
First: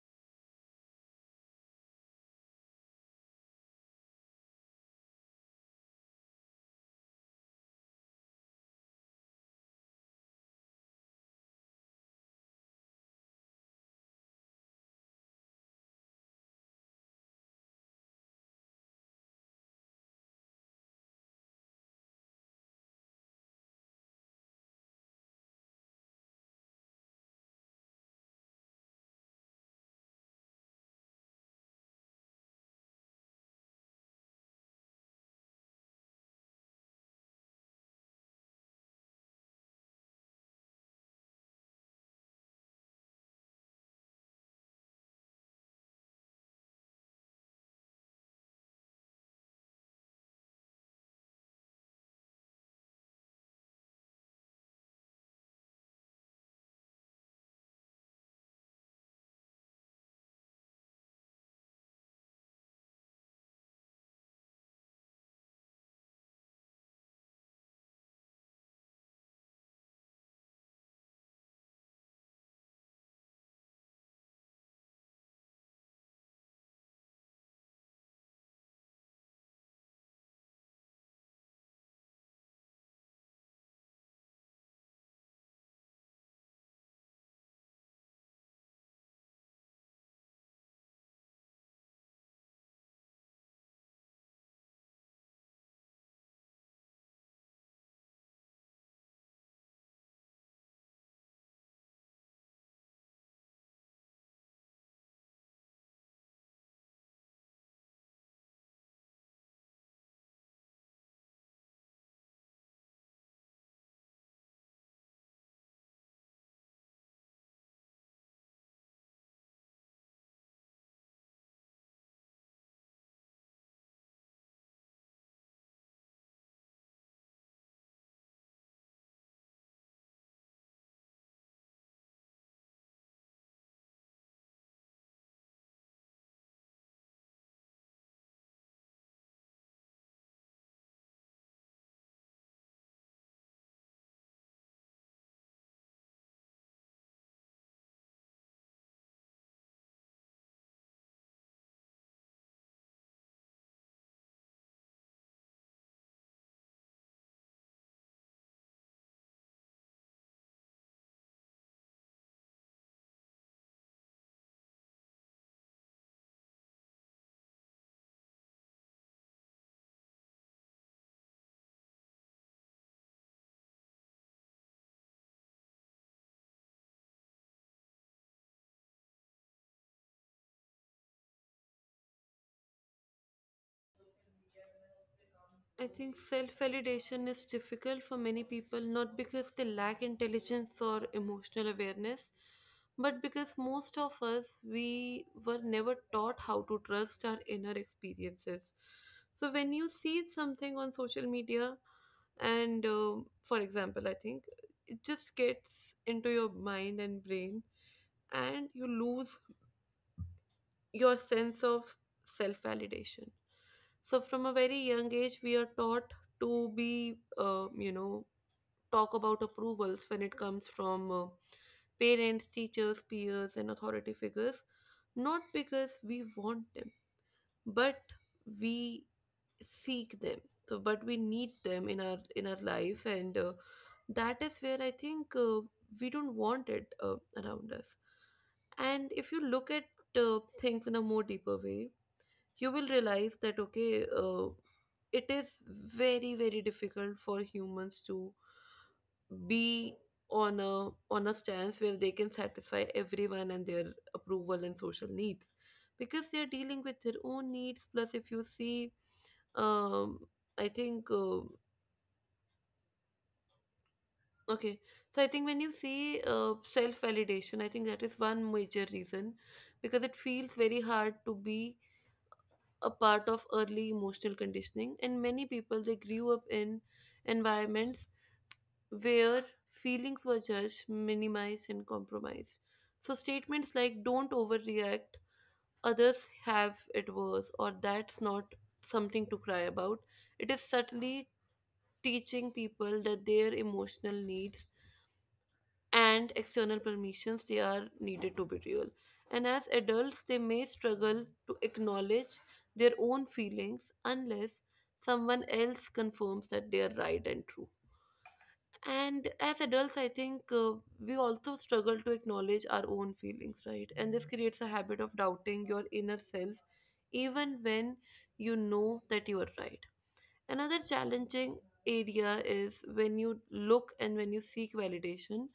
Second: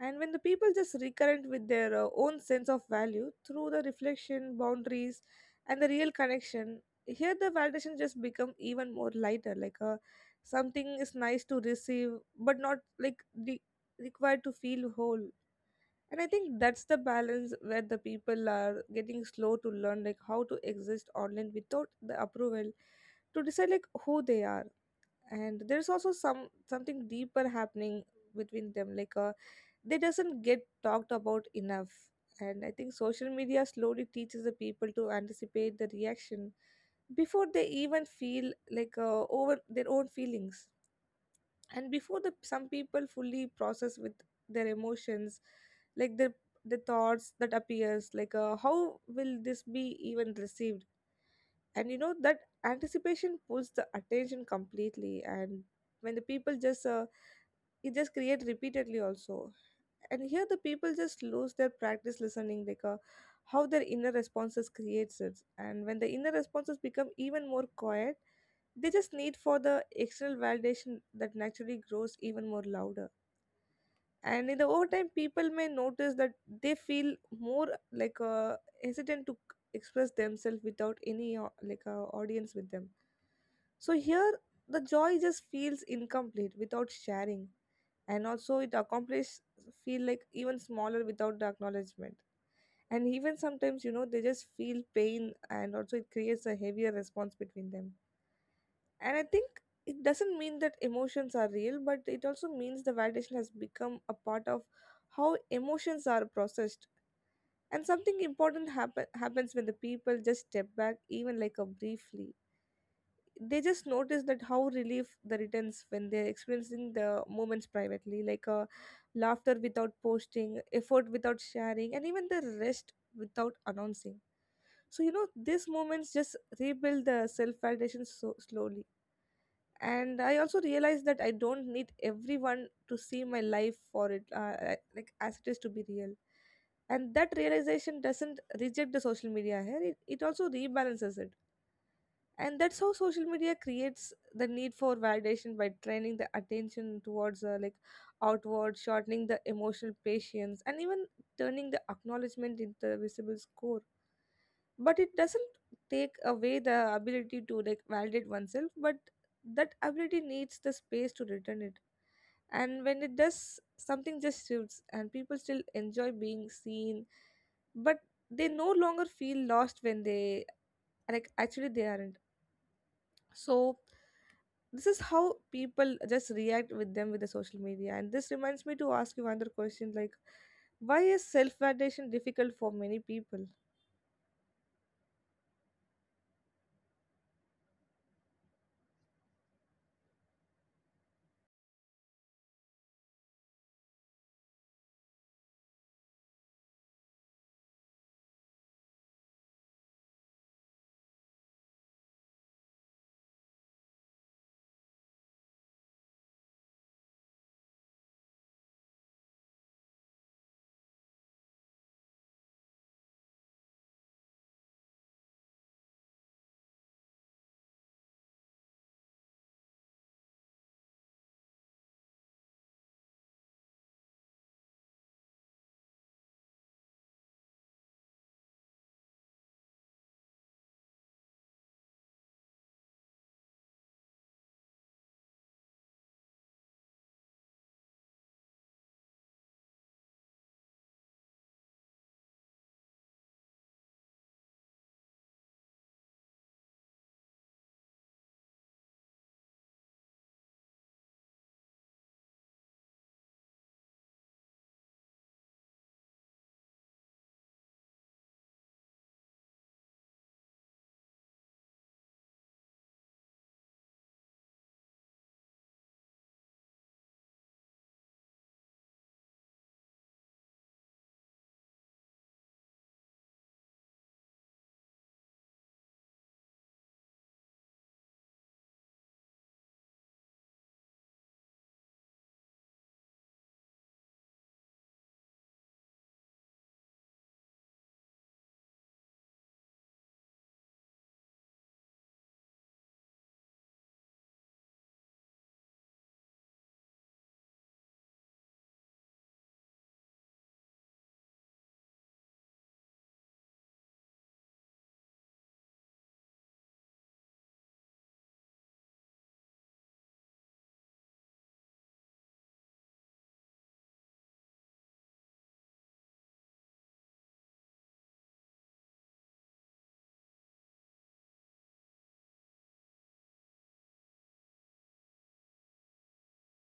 And when the people just recurrent with their uh, own sense of value through the reflection, boundaries, and the real connection, here the validation just become even more lighter. Like uh, something is nice to receive, but not like re- required to feel whole. And I think that's the balance where the people are getting slow to learn, like how to exist online without the approval to decide like who they are. And there's also some something deeper happening between them, like uh, they doesn't get talked about enough. And I think social media slowly teaches the people to anticipate the reaction before they even feel like uh, over their own feelings, and before the some people fully process with their emotions, like the the thoughts that appears, like uh, how will this be even received. And you know that anticipation pulls the attention completely, and when the people just uh, it just create repeatedly also. And here the people just lose their practice listening, like uh, how their inner responses creates it. And when the inner responses become even more quiet, they just need for the external validation that naturally grows even more louder. And in the overtime, people may notice that they feel more like uh, hesitant to c- express themselves without any au- like uh, audience with them. So here the joy just feels incomplete without sharing, and also it accomplished feel like even smaller without the acknowledgement. And even sometimes, you know, they just feel pain, and also it creates a heavier response between them. And I think it doesn't mean that emotions are real, but it also means the validation has become a part of how emotions are processed. And something important happen- happens when the people just step back, even like a briefly. They just notice that how relief the returns when they're experiencing the moments privately, like a laughter without posting, effort without sharing, and even the rest without announcing. So you know, these moments just rebuild the self validation so slowly. And I also realized that I don't need everyone to see my life for it uh, uh, like as it is to be real. And that realization doesn't reject the social media here, it, it also rebalances it. And that's how social media creates the need for validation by training the attention towards uh, like outward, shortening the emotional patience, and even turning the acknowledgement into the visible score. But it doesn't take away the ability to like validate oneself, but that ability needs the space to return it. And when it does, something just shifts, and people still enjoy being seen, but they no longer feel lost when they like actually they aren't. So this is how people just react with them with the social media, and this reminds me to ask you another question, like why is self validation difficult for many people?
I think self validation is difficult for many people, not because they lack intelligence or emotional awareness, but because most of us, we were never taught how to trust our inner experiences. So, when you see something on social media, and um for example, I think it just gets into your mind and brain, and you lose your sense of self validation. So, from a very young age, we are taught to be, uh, you know, talk about approvals when it comes from uh, parents, teachers, peers, and authority figures, not because we want them, but we seek them. So, but we need them in our in our life, and uh, that is where I think uh, we don't want it uh, around us. And if you look at uh, things in a more deeper way, you will realize that, okay, uh, it is very very difficult for humans to be on a on a stance where they can satisfy everyone and their approval and social needs, because they are dealing with their own needs. Plus, if you see, um I think uh, okay so I think when you see uh, self validation, I think that is one major reason, because it feels very hard to be a part of early emotional conditioning, and many people, they grew up in environments where feelings were judged, minimized, and compromised. So statements like "Don't overreact," others have it worse, or "That's not something to cry about." It is subtly teaching people that their emotional needs and external permissions they are needed to be real. And as adults, they may struggle to acknowledge their own feelings unless someone else confirms that they are right and true. And as adults, I think uh, we also struggle to acknowledge our own feelings, right? And this creates a habit of doubting your inner self, even when you know that you are right. Another challenging area is when you look and when you seek validation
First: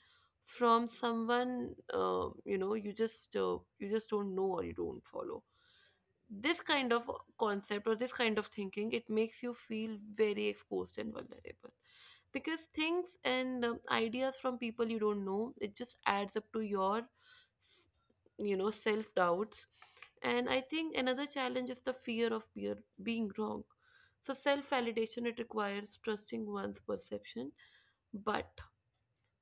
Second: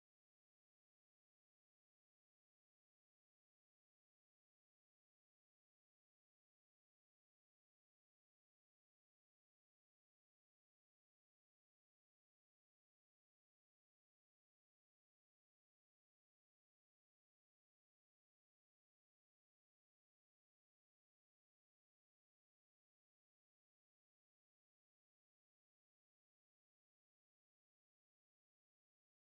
from someone, uh, you know you just, uh, you just don't know or you don't follow. This kind of concept or this kind of thinking it makes you feel very exposed and vulnerable because things and um, ideas from people you don't know it just adds up to your s- you know self doubts. And I think another challenge is the fear of beer, being wrong. So self validation it requires trusting one's perception, but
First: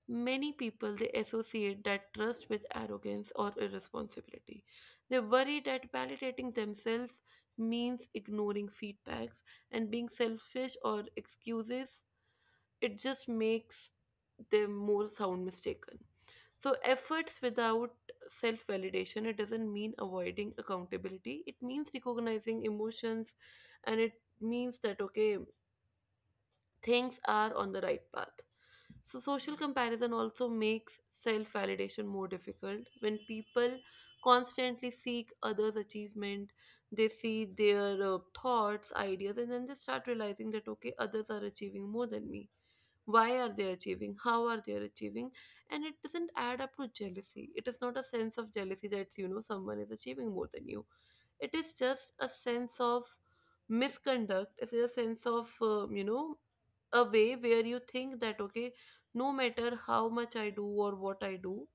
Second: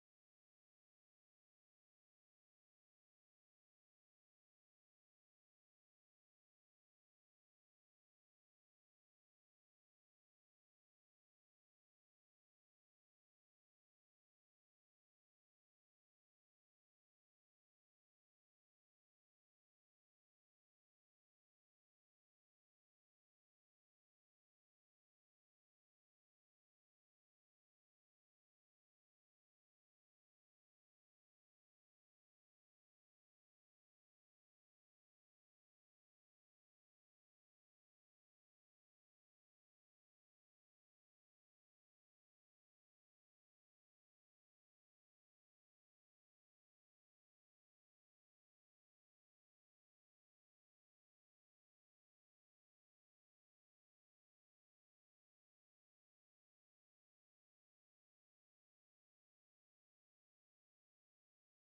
many people they associate that trust with arrogance or irresponsibility. They worry that validating themselves means ignoring feedbacks and being selfish or excuses. It just makes them more sound mistaken. So, efforts without self validation, it doesn't mean avoiding accountability. It means recognizing emotions and it means that, okay, things are on the right path. So, social comparison also makes self validation more difficult. When people constantly seek others' achievement, they see their uh, thoughts, ideas, and then they start realizing that, okay, others are achieving more than me. Why are they achieving? How are they achieving? And it doesn't add up to jealousy. It is not a sense of jealousy that, you know, someone is achieving more than you. It is just a sense of misconduct. It is a sense of, uh, you know, a way where you think that, okay, no matter how much I do or what I do,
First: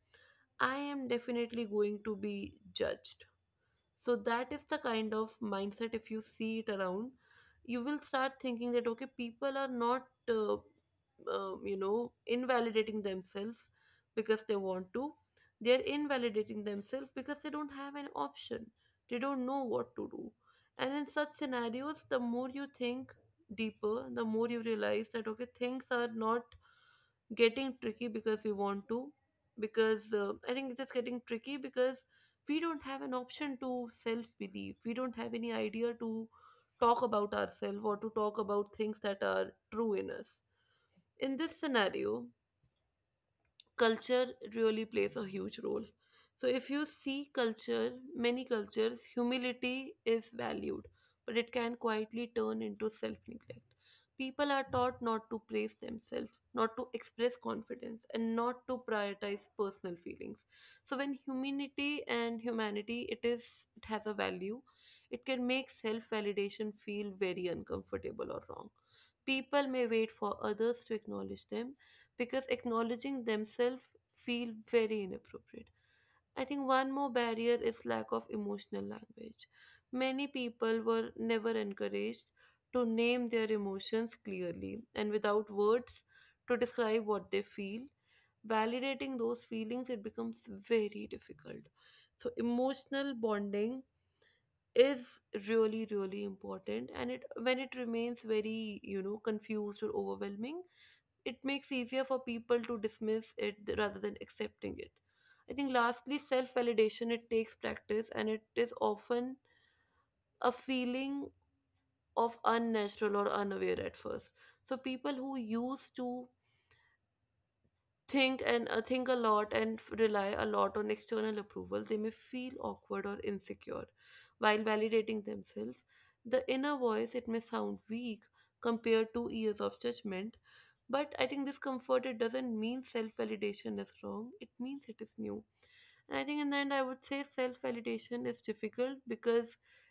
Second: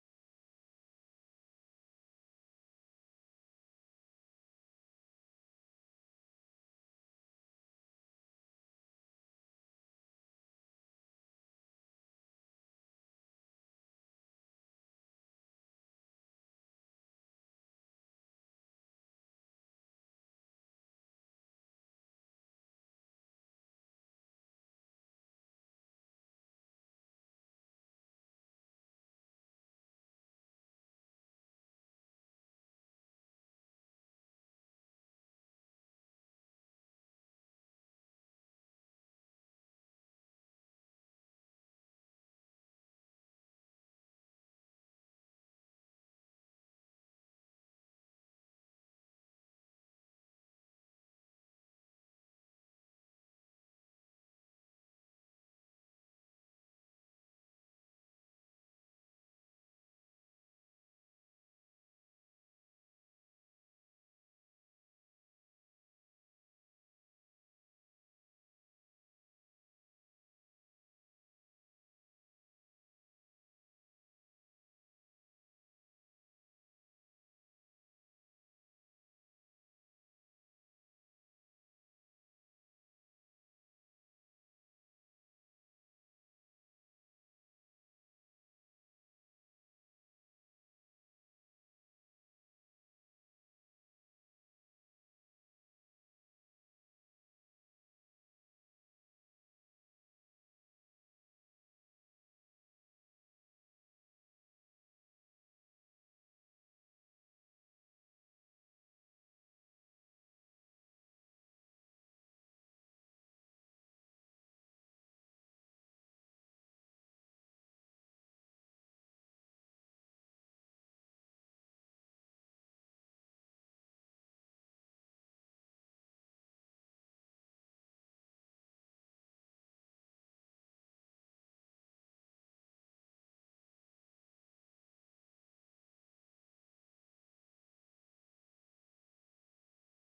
I am definitely going to be judged. So that is the kind of mindset. If you see it around, you will start thinking that, okay, people are not, uh, uh, you know, invalidating themselves because they want to. They are invalidating themselves because they don't have an option. They don't know what to do. And in such scenarios, the more you think deeper, the more you realize that, okay, things are not getting tricky because we want to, because uh, I think it is getting tricky because we don't have an option to self believe. We don't have any idea to talk about ourselves or to talk about things that are true in us. In this scenario, culture really plays a huge role. So, if you see culture, many cultures, humility is valued, but it can quietly turn into self neglect. People are taught not to praise themselves, not to express confidence, and not to prioritize personal feelings. So, when humanity and humanity, it is it has a value. It can make self validation feel very uncomfortable or wrong. People may wait for others to acknowledge them, because acknowledging themselves feel very inappropriate. I think one more barrier is lack of emotional language. Many people were never encouraged to name their emotions clearly, and without words to describe what they feel, validating those feelings it becomes very difficult. So emotional bonding is really, really important, and it when it remains very, you know, confused or overwhelming, it makes easier for people to dismiss it th- rather than accepting it. I think lastly, self validation it takes practice and it is often a feeling of unnatural or unaware at first. So people who used to think and, uh, think a lot and f- rely a lot on external approval, they may feel awkward or insecure. While validating themselves, the inner voice it may sound weak compared to years of judgment. But I think this comfort it doesn't mean self-validation is wrong. It means it is new. And I think in the end, I would say self-validation is difficult because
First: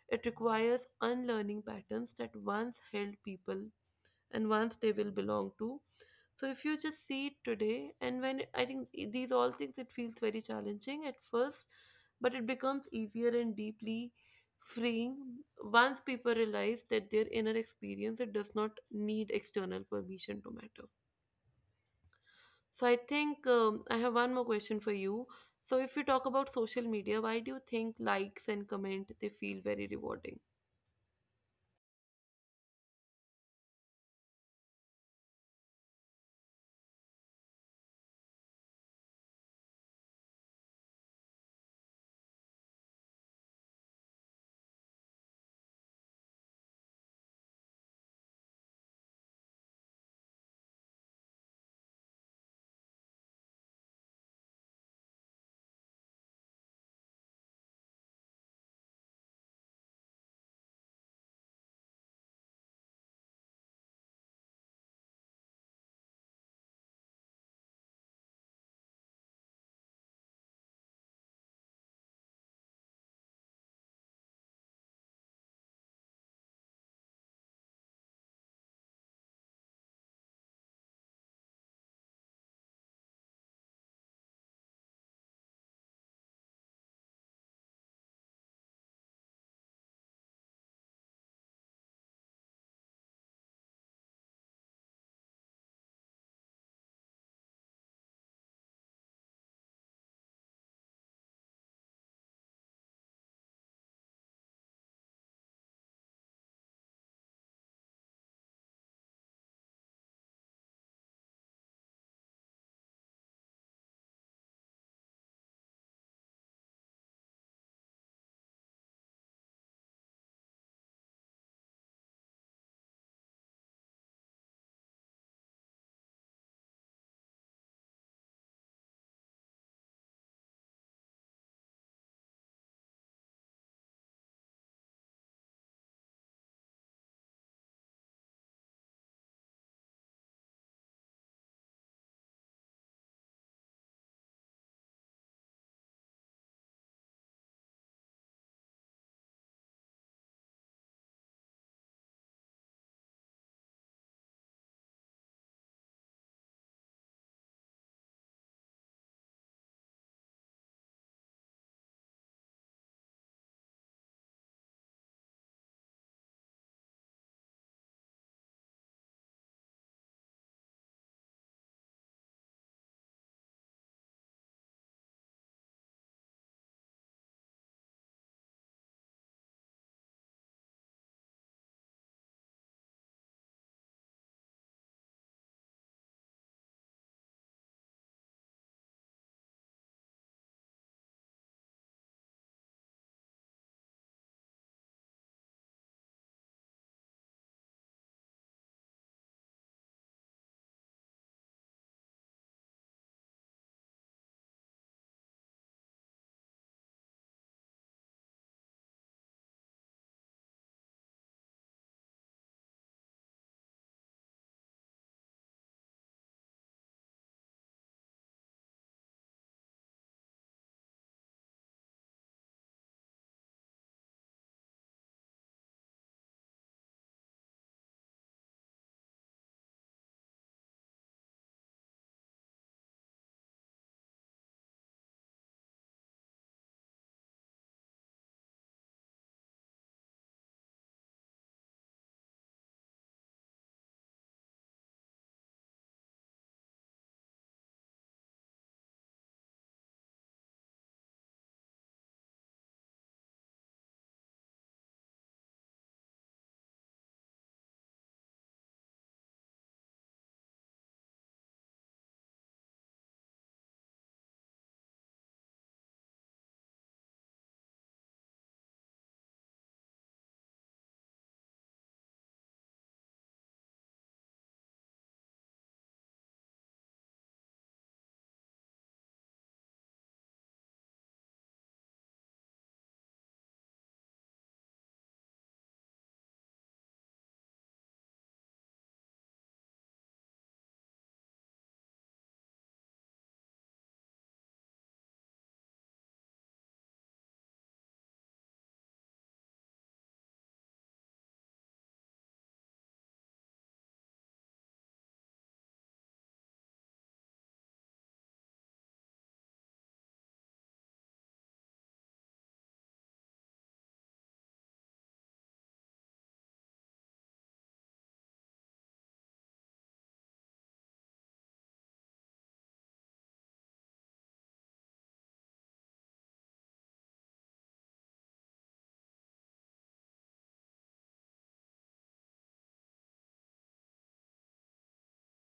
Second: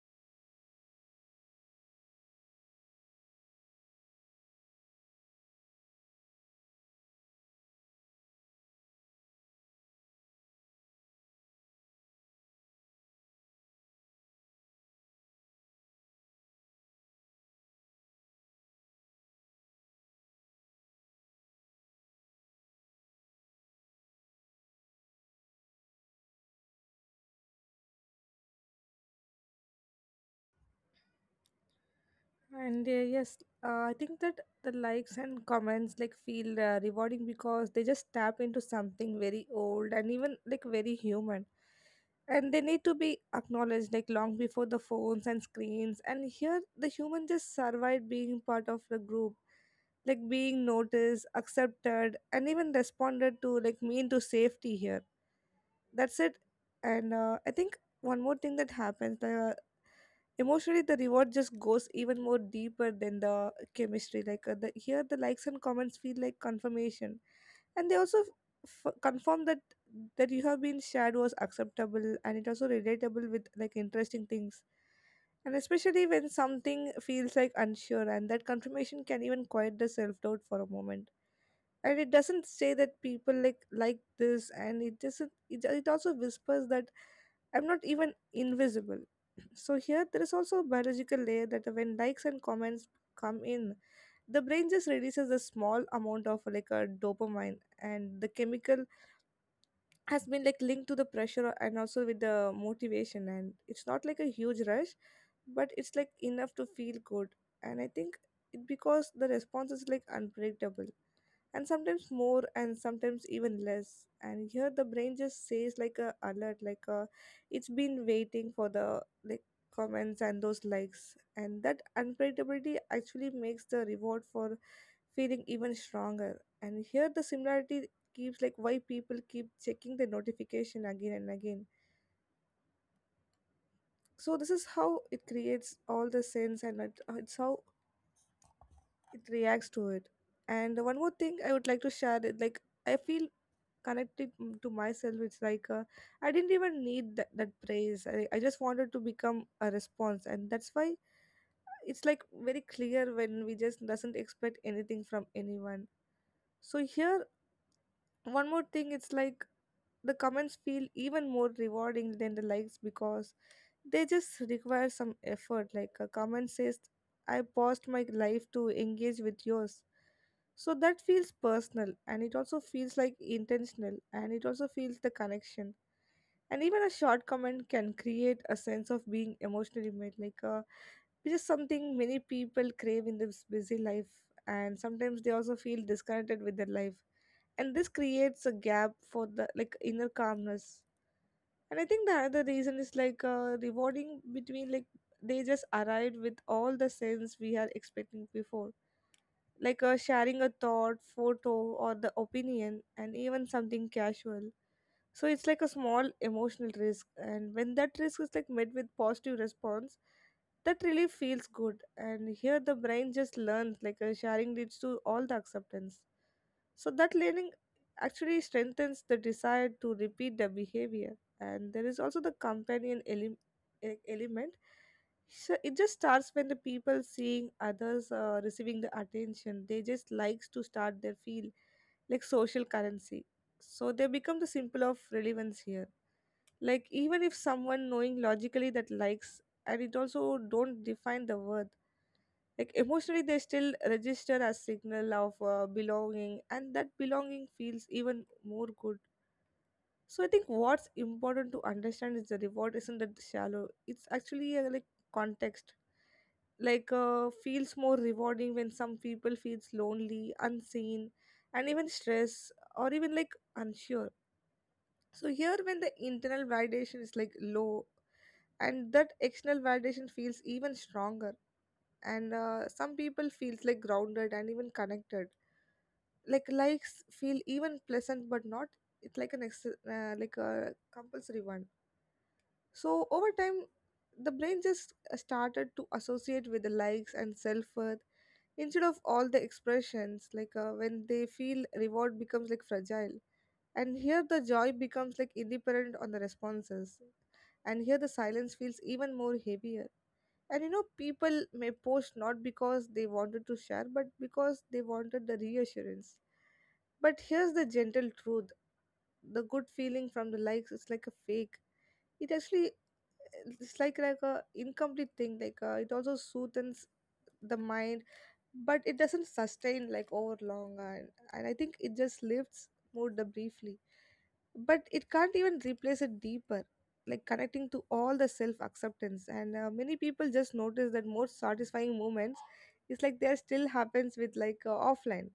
it requires unlearning patterns that once held people and once they will belong to. So if you just see it today, and when I think i- these all things, it feels very challenging at first, but it becomes easier and deeply freeing once people realize that their inner experience it does not need external permission to matter. So I think, um, I have one more question for you. So if you talk about social media, why do you think likes and comment they feel very rewarding?
And uh, yes, uh, I think that the likes and comments like feel uh, rewarding because they just tap into something very old and even like very human. And they need to be acknowledged like long before the phones and screens. And here the human just survived being part of the group, like being noticed, accepted, and even responded to like mean to safety here. That's it. And uh, I think one more thing that happens, the emotionally the reward just goes even more deeper than the chemistry, like uh, the, here the likes and comments feel like confirmation, and they also f- confirm that that you have been shared was acceptable, and it also relatable with like interesting things. And especially when something feels like unsure, and that confirmation can even quiet the self-doubt for a moment. And it doesn't say that people like like this, and it doesn't it, it also whispers that I'm not even invisible. So here there is also a biological layer that when likes and comments come in, the brain just releases a small amount of like a dopamine, and the chemical has been like linked to the pressure and also with the motivation. And it's not like a huge rush, but it's like enough to feel good. And I think it, because the response is like unpredictable, and sometimes more and sometimes even less, and here the brain just says like a alert like a it's been waiting for the like comments and those likes. And that unpredictability actually makes the reward for feeling even stronger. And here the similarity keeps like why people keep checking the notification again and again. So this is how it creates all the sense, and it, uh, it's how it reacts to it. And one more thing I would like to share is like I feel connected, mm, to myself it's like uh, I didn't even need that, that praise. I, I just wanted to become a response. And that's why it's like very clear when we just doesn't expect anything from anyone. So here one more thing it's like the comments feel even more rewarding than the likes because they just require some effort. Like a comment says, I paused my life to engage with yours. So that feels personal, and it also feels like intentional, and it also feels the connection. And even a short comment can create a sense of being emotionally made, like uh, which is something many people crave in this busy life. And sometimes they also feel disconnected with their life, and this creates a gap for the like inner calmness. And I think the another reason is like uh, rewarding between like they just arrived with all the sense we are expecting before, like uh, sharing a thought, photo, or the opinion, and even something casual. So it's like a small emotional risk, and when that risk is like met with positive response, that really feels good. And here the brain just learns, like uh, sharing leads to all the acceptance. So that learning actually strengthens the desire to repeat the behavior. And there is also the companion ele- e- element. So it just starts when the people seeing others uh, receiving the attention, they just likes to start their feel like social currency, so they become the symbol of relevance here. Like even if someone knowing logically that likes and it also don't define the worth, like emotionally they still register as signal of uh, belonging, and that belonging feels even more good. So I think what's important to understand is the reward isn't that shallow. It's actually uh, like context, like uh, feels more rewarding when some people feels lonely, unseen, and even stress, or even like unsure. So here when the internal validation is like low, and that external validation feels even stronger, and uh, some people feels like grounded and even connected, like likes feel even pleasant, but not, it's like an ex- uh, like a compulsory one. So over time, the brain just uh, started to associate with the likes and self-worth instead of all the expressions, like uh, when they feel reward becomes like fragile. And here the joy becomes like independent on the responses. And here the silence feels even more heavier. And you know, people may post not because they wanted to share, but because they wanted the reassurance. But here's the gentle truth: the good feeling from the likes is like a fake. It actually it's like like a incomplete thing. Like uh, it also soothes the mind, but it doesn't sustain like over long. And, and I think it just lifts mood the briefly, but it can't even replace it deeper, like connecting to all the self acceptance. And uh, many people just notice that more satisfying moments is like there still happens with like uh, offline.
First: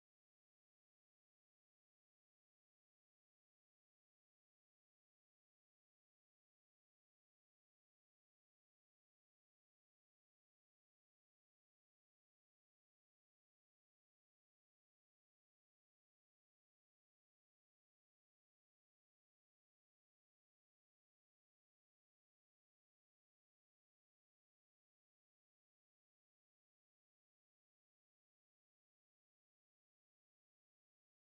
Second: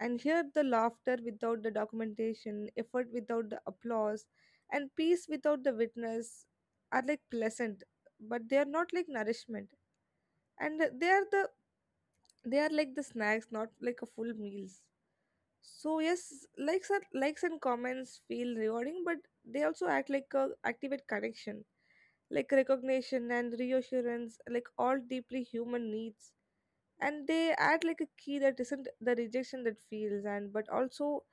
And here the laughter without the documentation, effort without the applause, and peace without the witness are like pleasant, but they are not like nourishment. And they are the they are like the snacks, not like a full meals. So yes, likes are likes and comments feel rewarding, but they also act like a activate connection, like recognition and reassurance, like all deeply human needs. And they add like a key that isn't the rejection that feels, and but also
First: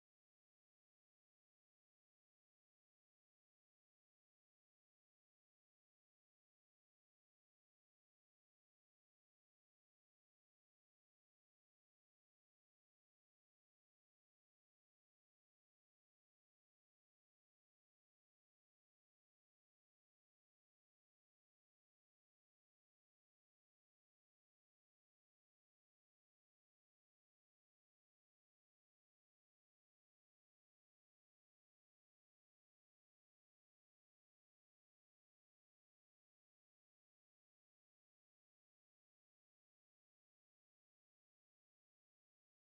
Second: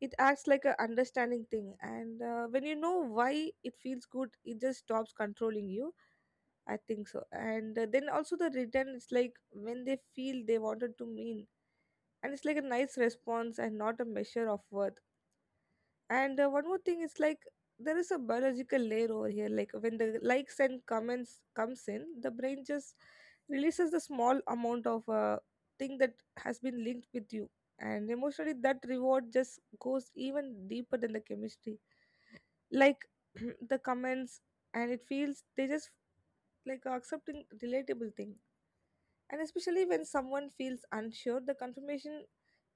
it acts like a understanding thing. And uh, when you know why it feels good, it just stops controlling you, I think so. And uh, then also the return, it's like when they feel they wanted to mean, and it's like a nice response and not a measure of worth. And uh, one more thing is like there is a biological layer over here. Like when the likes and comments comes in, the brain just releases the small amount of uh, thing that has been linked with you, and emotionally that reward just goes even deeper than the chemistry. Like the comments, and it feels they just like accepting relatable thing. And especially when someone feels unsure, the confirmation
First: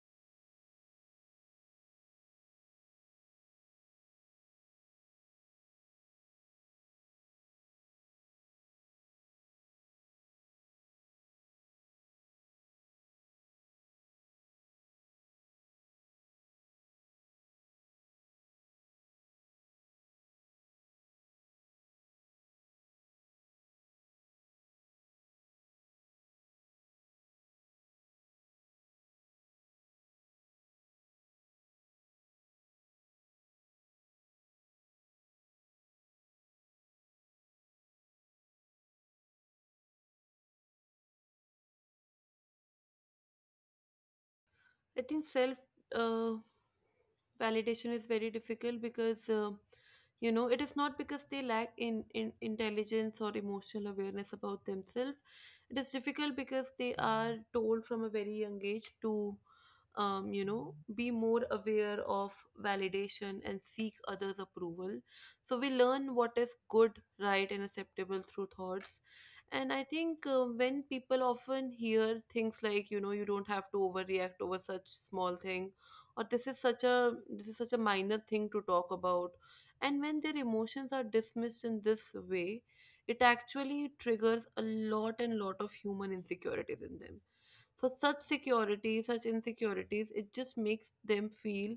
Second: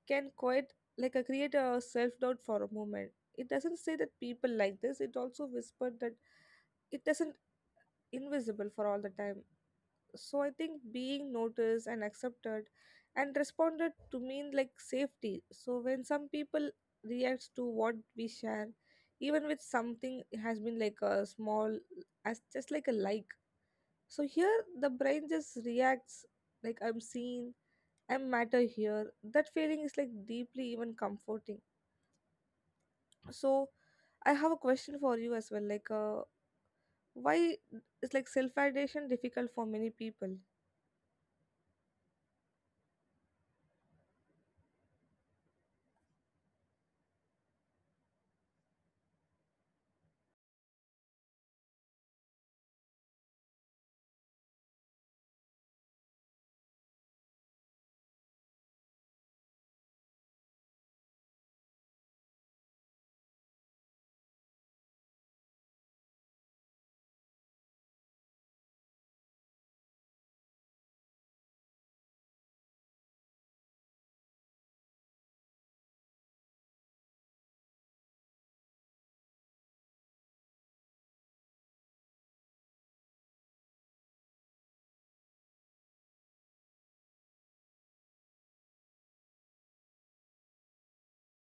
can quite like uh, create a self-doubt for a moment. It doesn't say that people like this, it also whispered that it doesn't invisible for all the time. So I think being noticed and accepted and responded to mean like safety. So when some people reacts to what we share, even with something has been like a small as just like a like, so here the brain just reacts like I'm seen, I matter. Here that feeling is like deeply even comforting. So I have a question for you as well, like uh, why is like self-validation difficult for many people?
I think self, uh, validation is very difficult because, uh, you know, it is not because they lack in, in intelligence or emotional awareness about themselves. It is difficult because they are told from a very young age to, um, you know, be more aware of validation and seek others' approval. So we learn what is good, right, and acceptable through thoughts. And I think uh, when people often hear things like, you know, you don't have to overreact over such small thing, or this is such a this is such a minor thing to talk about, and when their emotions are dismissed in this way, it actually triggers a lot and lot of human insecurities in them. So such security, such insecurities it just makes them feel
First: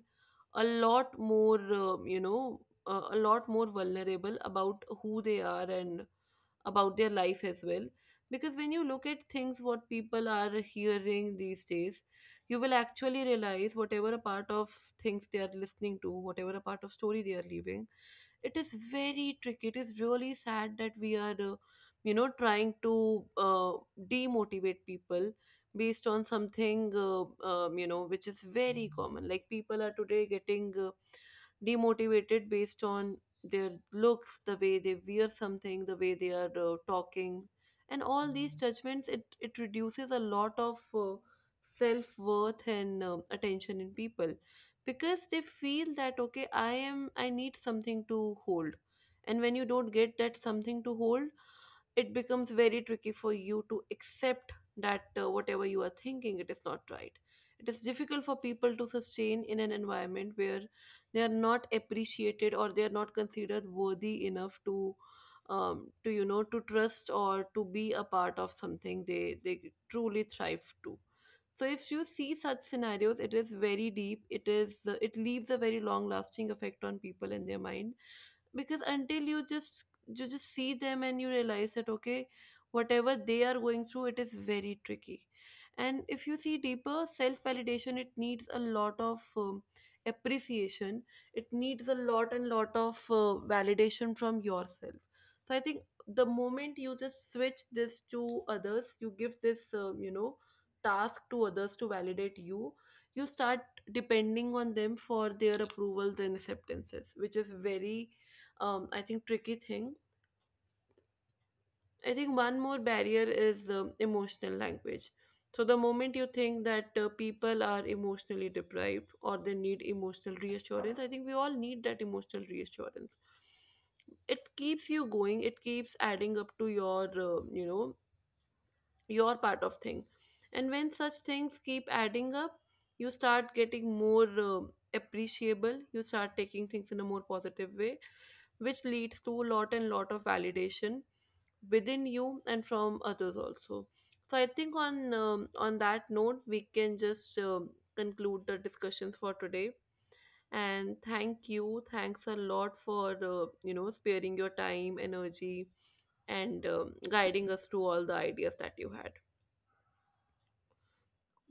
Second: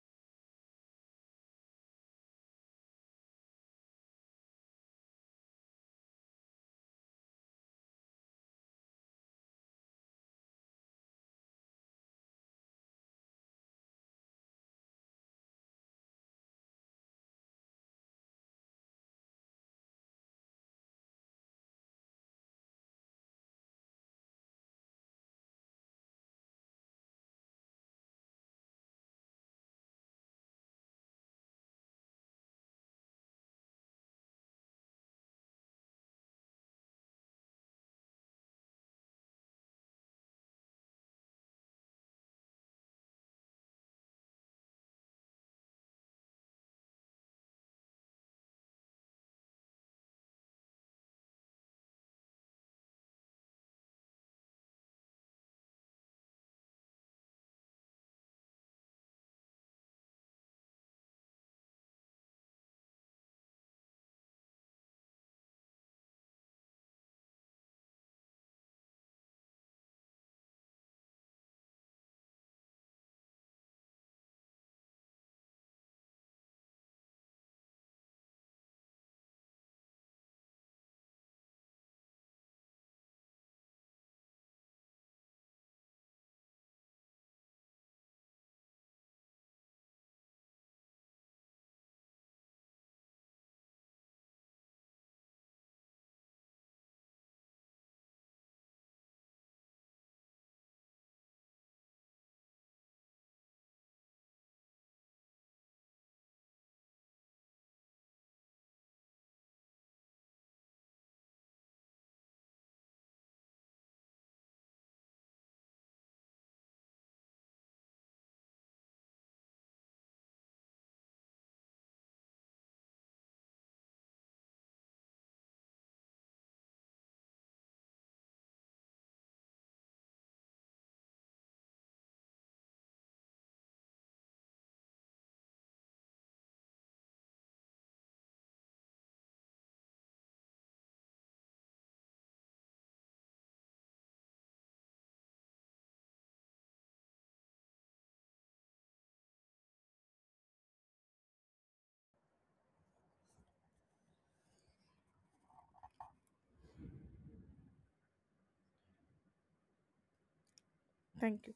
a lot more, um, you know uh, a lot more vulnerable about who they are and about their life as well. Because when you look at things what people are hearing these days, you will actually realize whatever a part of things they are listening to, whatever a part of story they are leaving, it is very tricky. It is really sad that we are, uh, you know trying to, uh, demotivate people based on something uh, um, you know which is very common. Like, people are today getting, uh, demotivated based on their looks, the way they wear something, the way they are, uh, talking. And all these judgments, it it reduces a lot of uh, self worth and um attention in people, because they feel that, okay, i am i need something to hold. And when you don't get that something to hold, it becomes very tricky for you to accept that, uh, whatever you are thinking it is not right. It is difficult for people to sustain in an environment where they are not appreciated or they are not considered worthy enough to, um, to, you know, to trust or to be a part of something they they truly thrive to. So if you see such scenarios, it is very deep. It is, uh, it leaves a very long lasting effect on people and their mind, because until you just you just see them and you realize that, okay, whatever they are going through it is very tricky. And if you see deeper, self validation it needs a lot of, um, appreciation. It needs a lot and lot of uh, validation from yourself. So I think the moment you just switch this to others, you give this, um, you know task to others to validate you, you start depending on them for their approvals and acceptances, which is very, um, I think, tricky thing. I think one more barrier is, um, emotional language. So, the moment you think that uh, people are emotionally deprived or they need emotional reassurance, I think we all need that emotional reassurance. It keeps you going, it keeps adding up to your, uh, you know, your part of thing. And when such things keep adding up, you start getting more, uh, appreciable. You start taking things in a more positive way, which leads to a lot and lot of validation within you and from others also. So I think on, um, on that note, we can just, um, conclude the discussions for today. And thank you, thanks a lot for, uh, you know sparing your time, energy, and, um, guiding us through all the ideas that you had.
Thank you.